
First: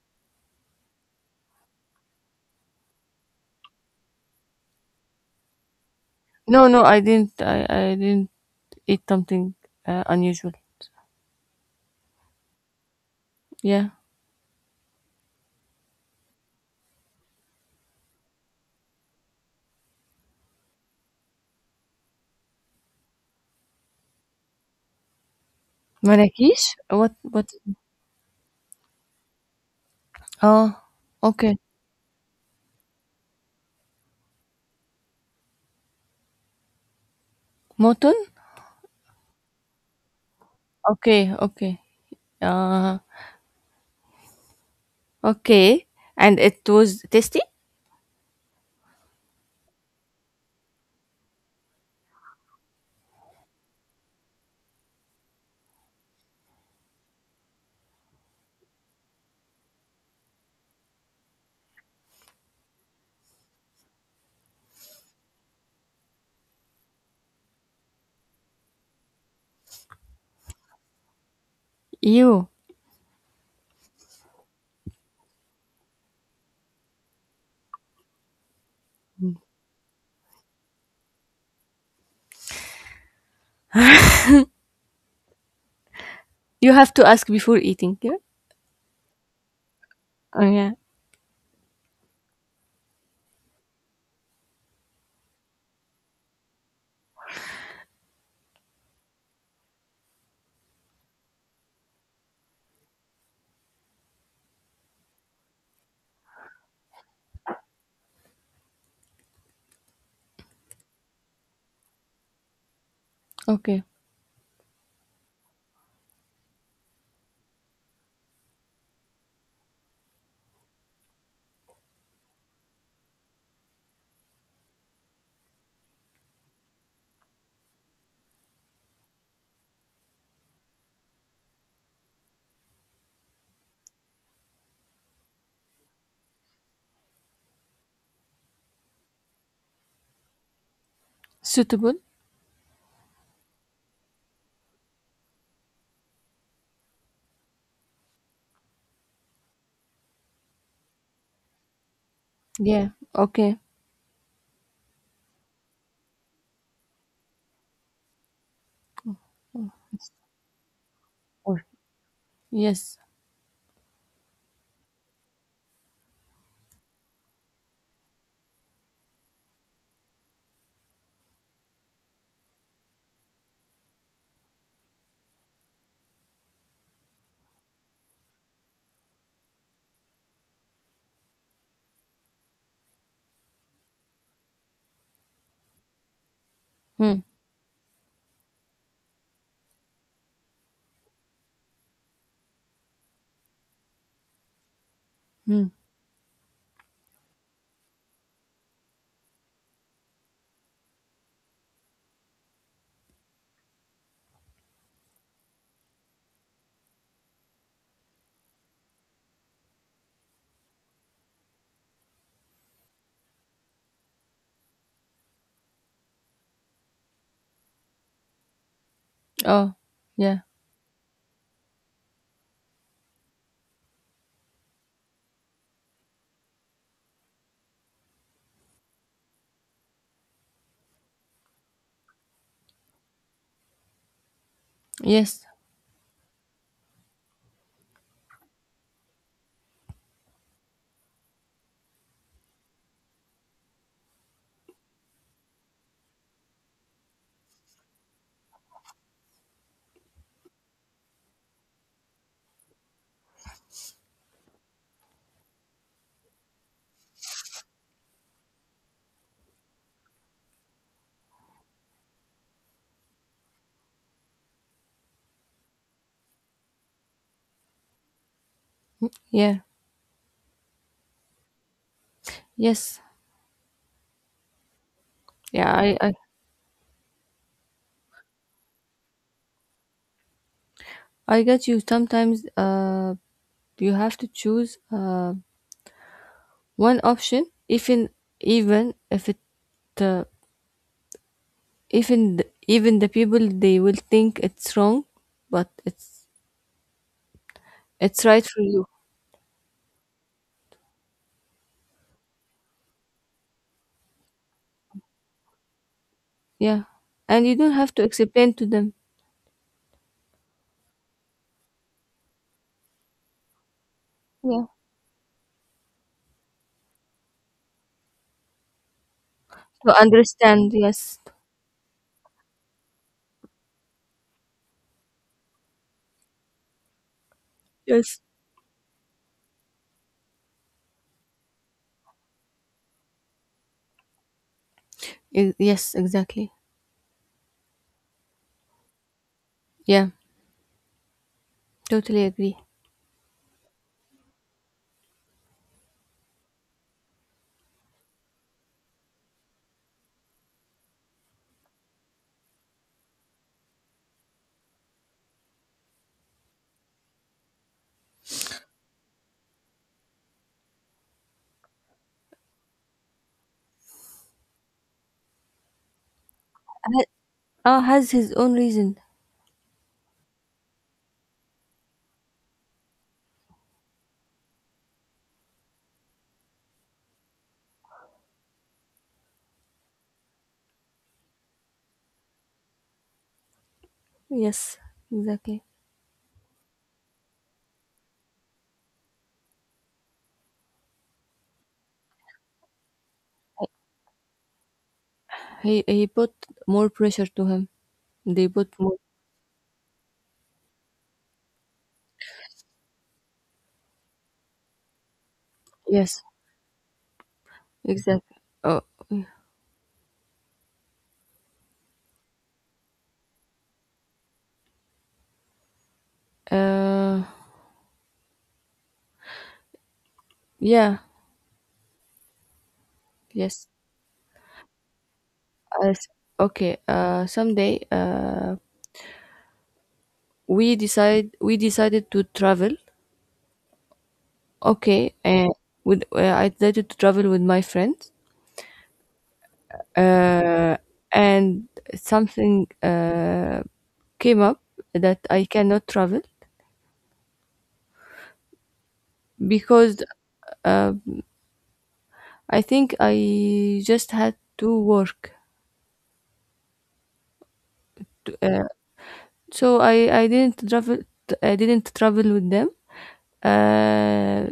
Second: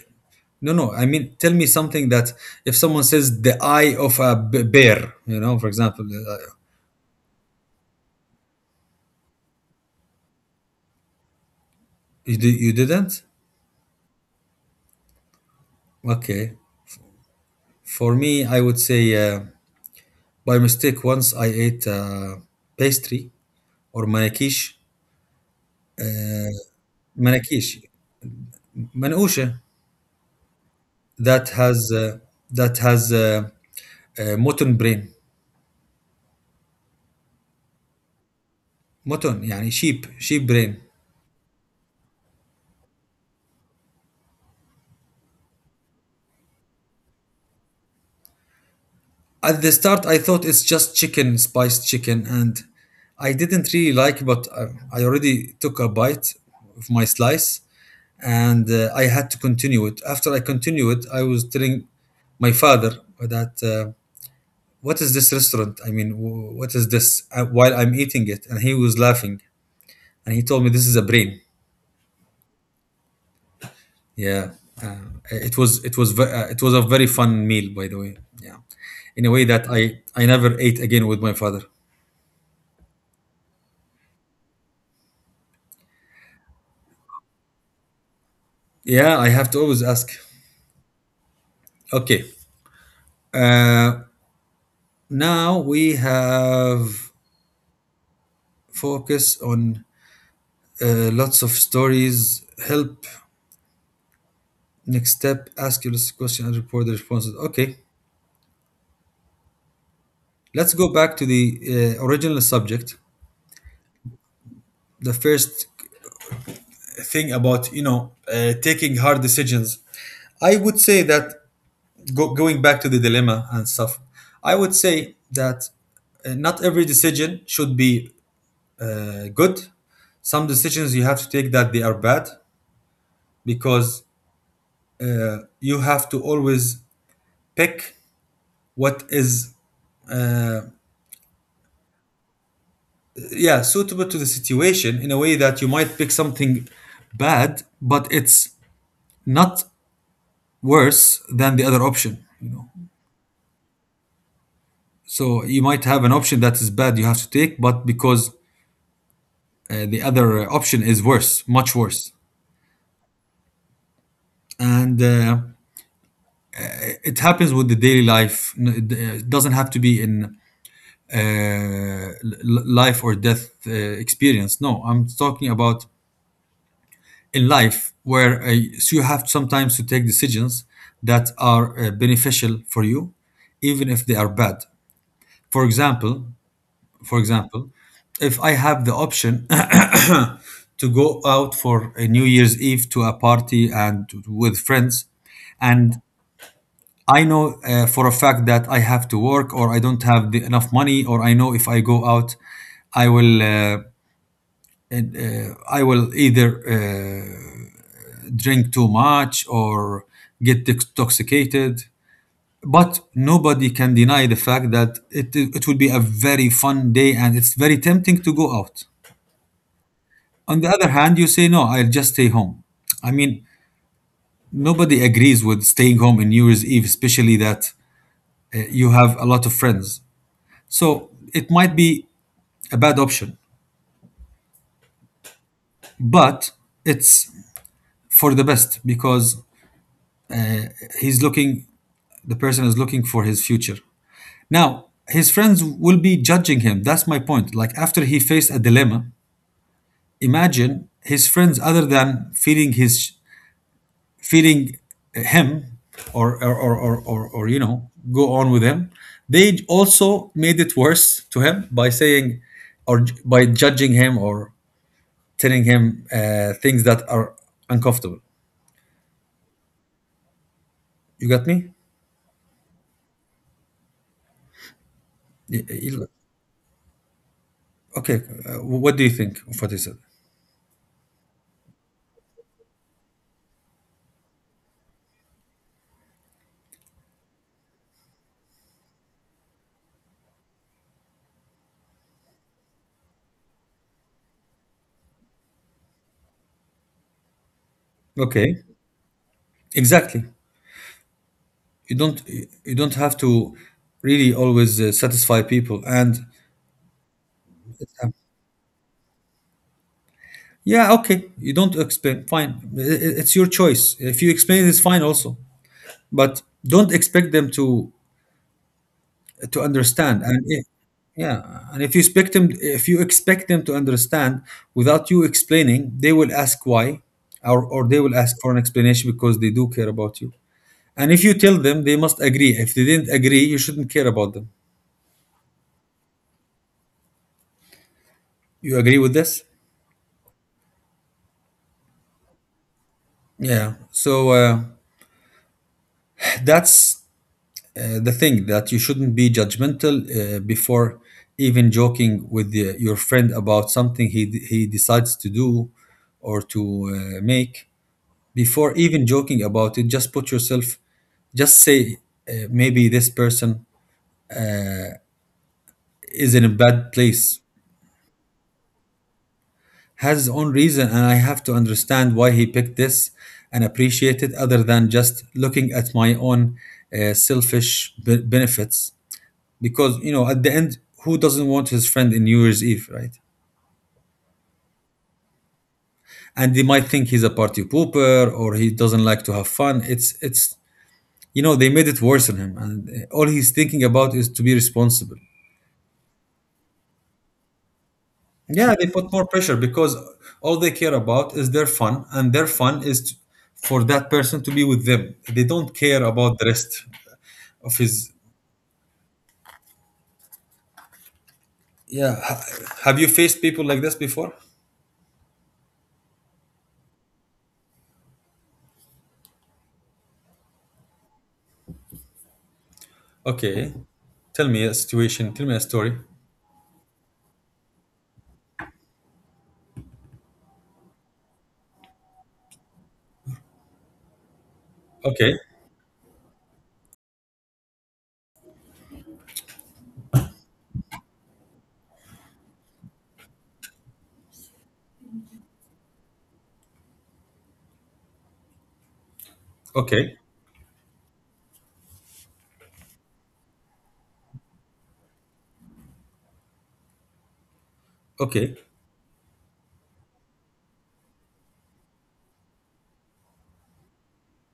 A: no, no, I mean tell me something that if someone says the eye of a bear, you know, for example. Uh,
B: No, I didn't. I didn't eat something unusual.
A: you, you didn't.
B: Yeah.
A: Okay, for me I would say by mistake, once I ate pastry or manakish,
B: Marrakesh? What what.
A: manakish, منقوشة,
B: Oh,
A: that
B: okay.
A: has uh, that has mutton brain.
B: Mutton?
A: Mutton يعني sheep, sheep brain.
B: Okay, okay. Uh okay. And it was tasty?
A: At the start I thought it's just chicken, spiced chicken, and I didn't really like, but I already took a bite of my slice, and I had to continue it. After I continue it, I was telling my father that what is this restaurant. I mean, what is this while I'm eating it, and he was laughing, and he told me this is a brain.
B: You.
A: Yeah, uh, it was, it was it was a very fun meal, by the way. Yeah, in a way that I never ate again with my father.
B: You have to ask before eating, yeah?
A: Yeah, I have to always ask.
B: Oh yeah.
A: Okay, uh, now we have focus on lots of stories. Help next step. Ask your question and report the responses. Okay, let's go back to the original subject.
B: Okay.
A: The first thing about, you know, taking hard decisions. I would say that going back to the dilemma and stuff, I would say that not every decision should be good. Some decisions you have to take that they are bad, because you have to always pick what is uh,
B: Suitable?
A: yeah, suitable to the situation, in a way that you might pick something bad, but it's not worse than the other option. You know,
B: Yeah. Okay.
A: so you might have an option that is bad you have to take, but because the other option is worse,
B: Or
A: much worse.
B: yes.
A: And it happens with the daily life. N- It doesn't have to be in life or death experience. No, I'm talking about in life where so you have sometimes to take decisions that are beneficial for you, even if they are bad. For example, for
B: Hmm.
A: example, if I have the option to go out for a New Year's Eve, to a party and with friends,
B: Hmm.
A: and I know for a fact that I have to work, or I don't have the, enough money, or I know if I go out I will uh, I will either drink too much or get intoxicated, but nobody can deny the fact that it would be a very fun day, and it's very tempting to go out.
B: Oh. Yeah.
A: On the other hand, you say no, I'll just stay home. I mean, nobody agrees with staying home in New Year's Eve, especially that you have a lot of friends. So it might be a bad option,
B: Yes.
A: but it's for the best, because he's looking, the person is looking for his future. Now, his friends will be judging him. That's my point. Like, after he faced a dilemma, imagine his friends, other than feeling his, feeling him or you know, go on with him, they also made it worse to him by saying by judging him or telling him things that are uncomfortable.
B: Yeah.
A: You got me?
B: Yes.
A: Y-
B: Yeah,
A: y- Okay. What do you think of what he said?
B: I get you. Sometimes you have to choose one option even even if it uh, even the, even the people they will think it's wrong, but it's right for
A: Okay.
B: you.
A: Exactly. You don't you don't have to really always satisfy people and
B: Yeah, and you don't have to
A: um,
B: explain to them.
A: yeah, okay. You don't explain. Fine. It's your choice. If you explain,
B: Yeah,
A: it's fine also. But don't expect them to
B: to
A: understand and if,
B: understand. Yes,
A: yeah, and if you expect them, if you expect them to understand without you explaining, they will ask why, or they will
B: yes,
A: ask for an explanation because they do care about you. And if you tell them they must agree, if they didn't agree you shouldn't care about them.
B: yes, exactly.
A: You agree with this?
B: Yeah, totally agree.
A: Yeah. So that's the thing, that you shouldn't be judgmental before even joking with the, your friend about something he decides to do or to make. Before even joking about it, just put yourself, just say, maybe this person is in a bad
B: Ha-
A: place,
B: Oh, has his own reason.
A: has his own reason, and I have to understand why he picked this and appreciate it, other than just looking at my own benefits. Because, you know, at the end, who doesn't want his friend in New Year's Eve, right?
B: Yes, exactly.
A: And they might think he's a party pooper or he doesn't like to have fun. It's, you know, they made it worse on him, and all he's thinking about is to be responsible.
B: He put more pressure to him. They
A: Yeah,
B: put
A: they
B: more.
A: put more pressure, because all they care about is their fun, and their fun is t for that person to be with them. They don't care
B: Yes,
A: about the rest of his.
B: exactly. Oh,
A: Yeah. Have you faced people like this before?
B: uh, yeah, yes.
A: Okay. Tell me a situation. Tell me a
B: I
A: story.
B: s- okay. Someday. We decided to travel, okay,
A: Okay.
B: and with I decided to travel with my friends, uh, and something came up that I cannot travel, because
A: Okay.
B: uh, I think I just had to work.
A: Okay.
B: uh, so I didn't travel, I didn't travel with them. uh,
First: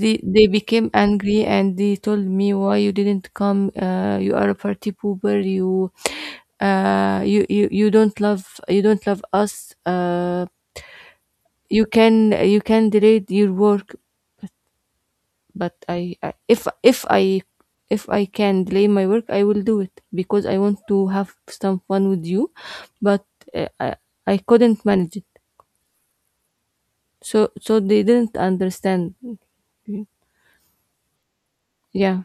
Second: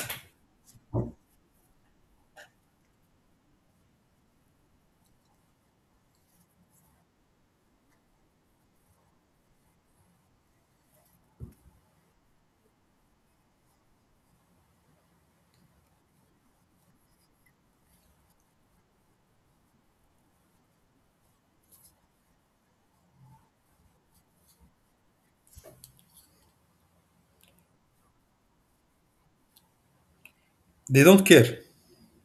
B: They became angry and they told me, why you didn't come. You are a party pooper. You don't love, you don't love us. You can delay your work, but I if I can delay my work, I will do it because I want to have some fun with you. But uh, I I couldn't manage it. So they didn't understand.
A: They don't care.
B: Yeah.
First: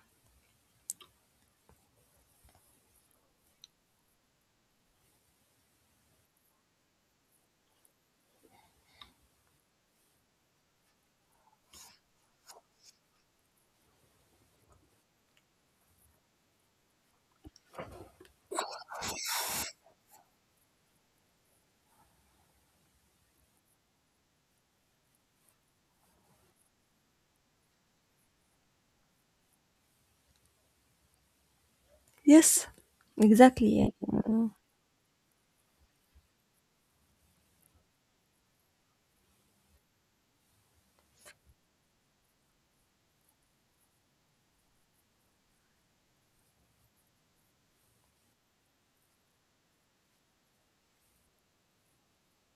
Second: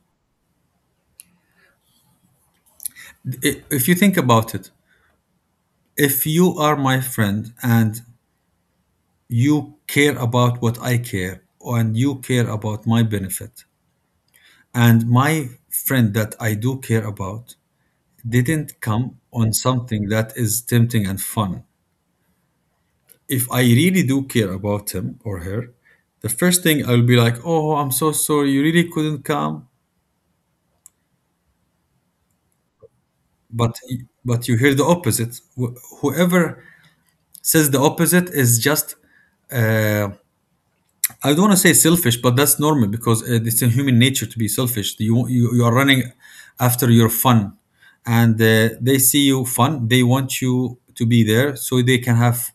A: If you think about it, if you are my friend and you care about what I care, and you care about my benefit, and my friend that I do care about didn't come on something that is tempting and fun, if I really do care about him or her, the first thing I'll be like, "Oh, I'm so sorry, you really couldn't come."
B: Yes. Exactly.
A: But
B: Yeah.
A: but you hear the opposite. Whoever says the opposite is just uh, I don't want to say selfish, but that's normal, because it's in human nature to be selfish. You are running after your fun, and they see you fun. They want you to be there so they can have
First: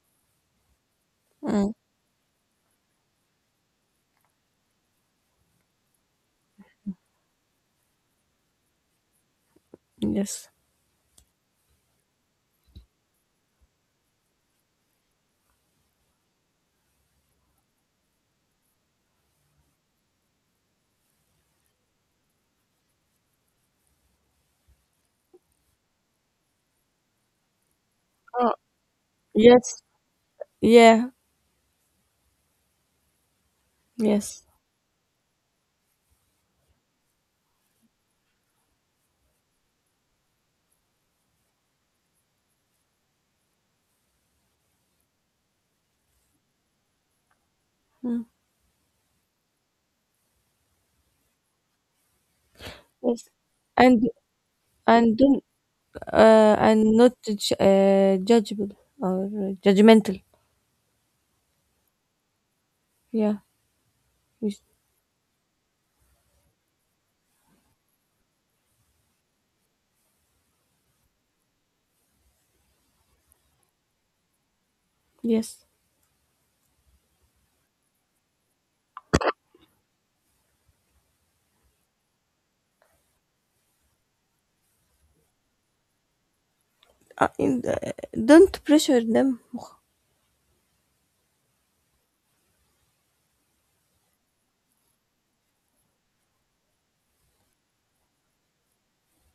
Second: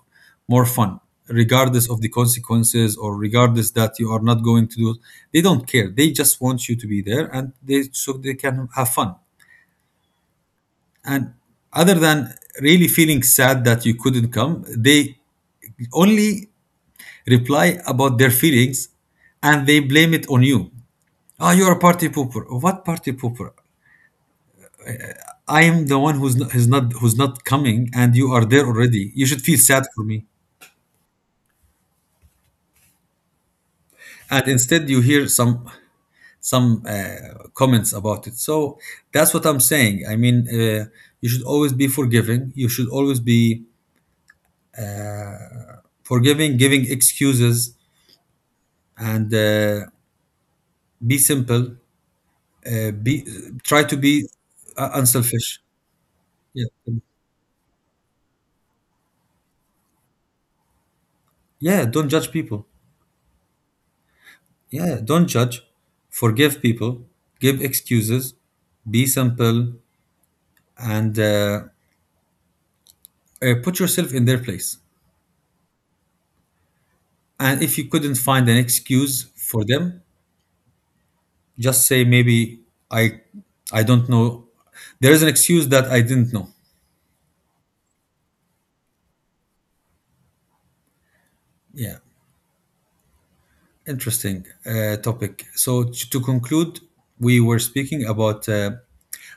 A: more fun,
B: Mm.
A: regardless of the consequences or regardless that you are not going to do. It. They don't care. They just want you to be there, and they so they can have fun.
B: Yes.
A: And other than really feeling sad that you couldn't come, they only reply about their feelings and they blame it on you. Ah, you're a party pooper. What party pooper? I am the one who's not coming, and you are
B: Oh
A: there already. You should feel
B: yes.
A: sad for me.
B: Yeah. Yes.
A: And instead, you hear some comments about it. So that's what I'm saying. I mean, you should always be forgiving. You should always be forgiving, giving excuses,
B: Mm.
A: and be simple.
B: Yes.
A: Be try to
B: And
A: be
B: and don't
A: unselfish. Yeah,
B: and not judge, judgeable or judgmental.
A: yeah. Don't judge people.
B: Yeah. Yes,
A: Yeah, don't judge, forgive people, give excuses, be simple, and put yourself in their place.
B: yes.
A: And if you couldn't find an excuse for them, just say maybe I, I don't know. There is an excuse that I didn't know.
B: Uh, in the, don't pressure them.
A: Yeah, interesting topic. So to conclude, we were speaking about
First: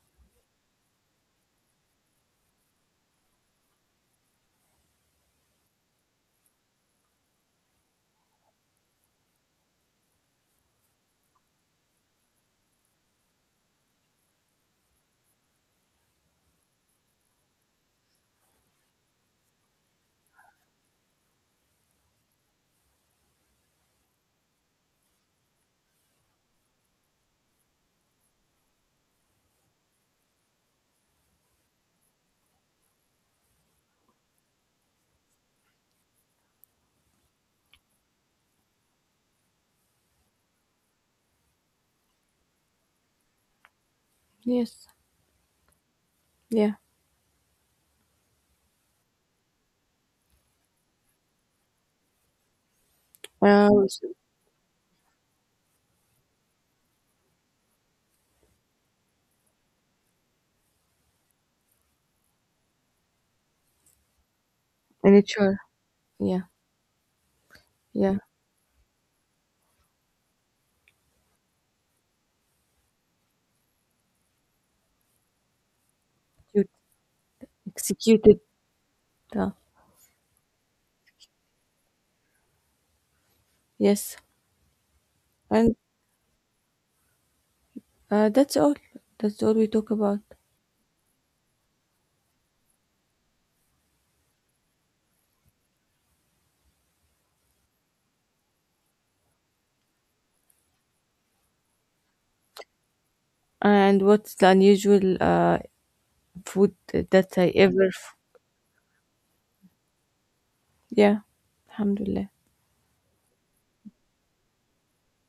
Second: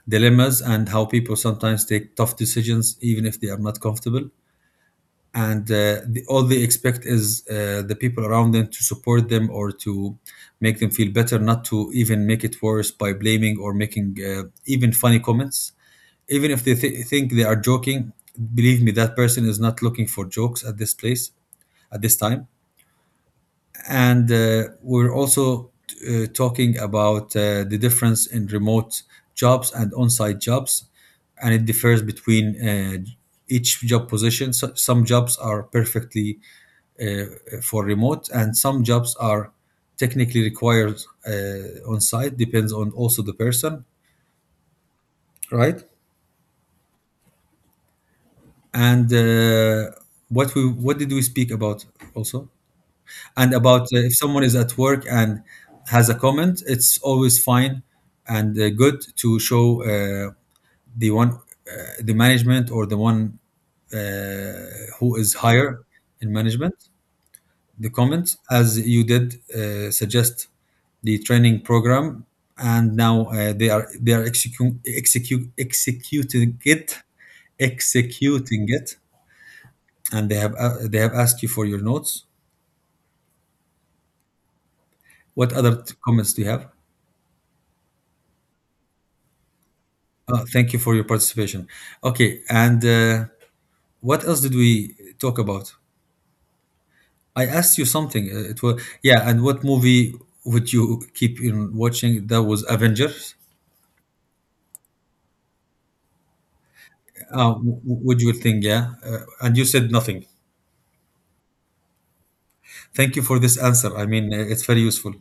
A: dilemmas and how people sometimes take tough decisions even if they are not comfortable. And all they expect is the people around them to support them or to make them feel better, not to even make it worse by blaming or making even funny comments, even if they think they are joking. Believe me, that person is not looking for jokes at this place, at this time. And we're also talking about the difference in remote jobs and on-site jobs, and it differs between each job position. So some jobs are perfectly uh, for remote, and some jobs are technically required on site, depends on also the person.
B: Yes.
A: Right?
B: Yeah.
A: And what we what did we speak about also, and
B: Uh,
A: about if someone is at work and has a comment, it's always fine and good to show the one uh, the management or the one uh, who is
B: Nature.
A: higher in
B: Yeah.
A: management the
B: Yeah.
A: comment, as you did suggest the training program, and now they are executing
B: You
A: it,
B: executed.
A: executing it,
B: Uh,
A: and they have asked you for your notes.
B: yes.
A: What
B: And
A: other comments do you have?
B: that's all. That's all we talk about.
A: Thank you for your participation. Okay, and what else did we talk about? I asked you something. It was yeah. And what movie would you keep in watching? That was Avengers.
B: And what's the unusual food that I ever.
A: Would you think? Yeah, and you said nothing.
B: Yeah, alhamdulillah.
A: Thank you for this answer. I mean, it's very useful.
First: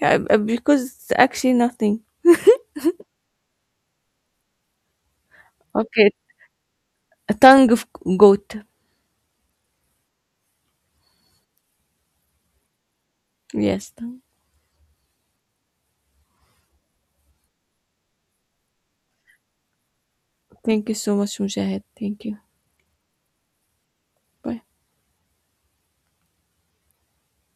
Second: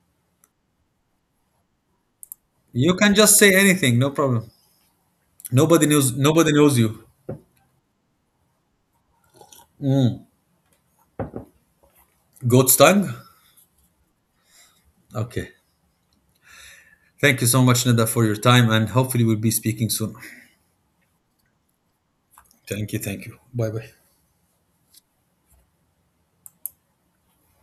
B: Yeah, because it's actually nothing.
A: You can just say anything. No problem. Nobody
B: Okay,
A: knows. Nobody knows you.
B: a tongue of goat.
A: Goat's tongue.
B: Yes, tongue.
A: Okay. Thank you so much, Nida, for your time, and hopefully we'll be speaking soon.
B: Thank you so much, Mujahid. Thank you.
A: Thank you. Thank you. Bye bye.
B: Bye.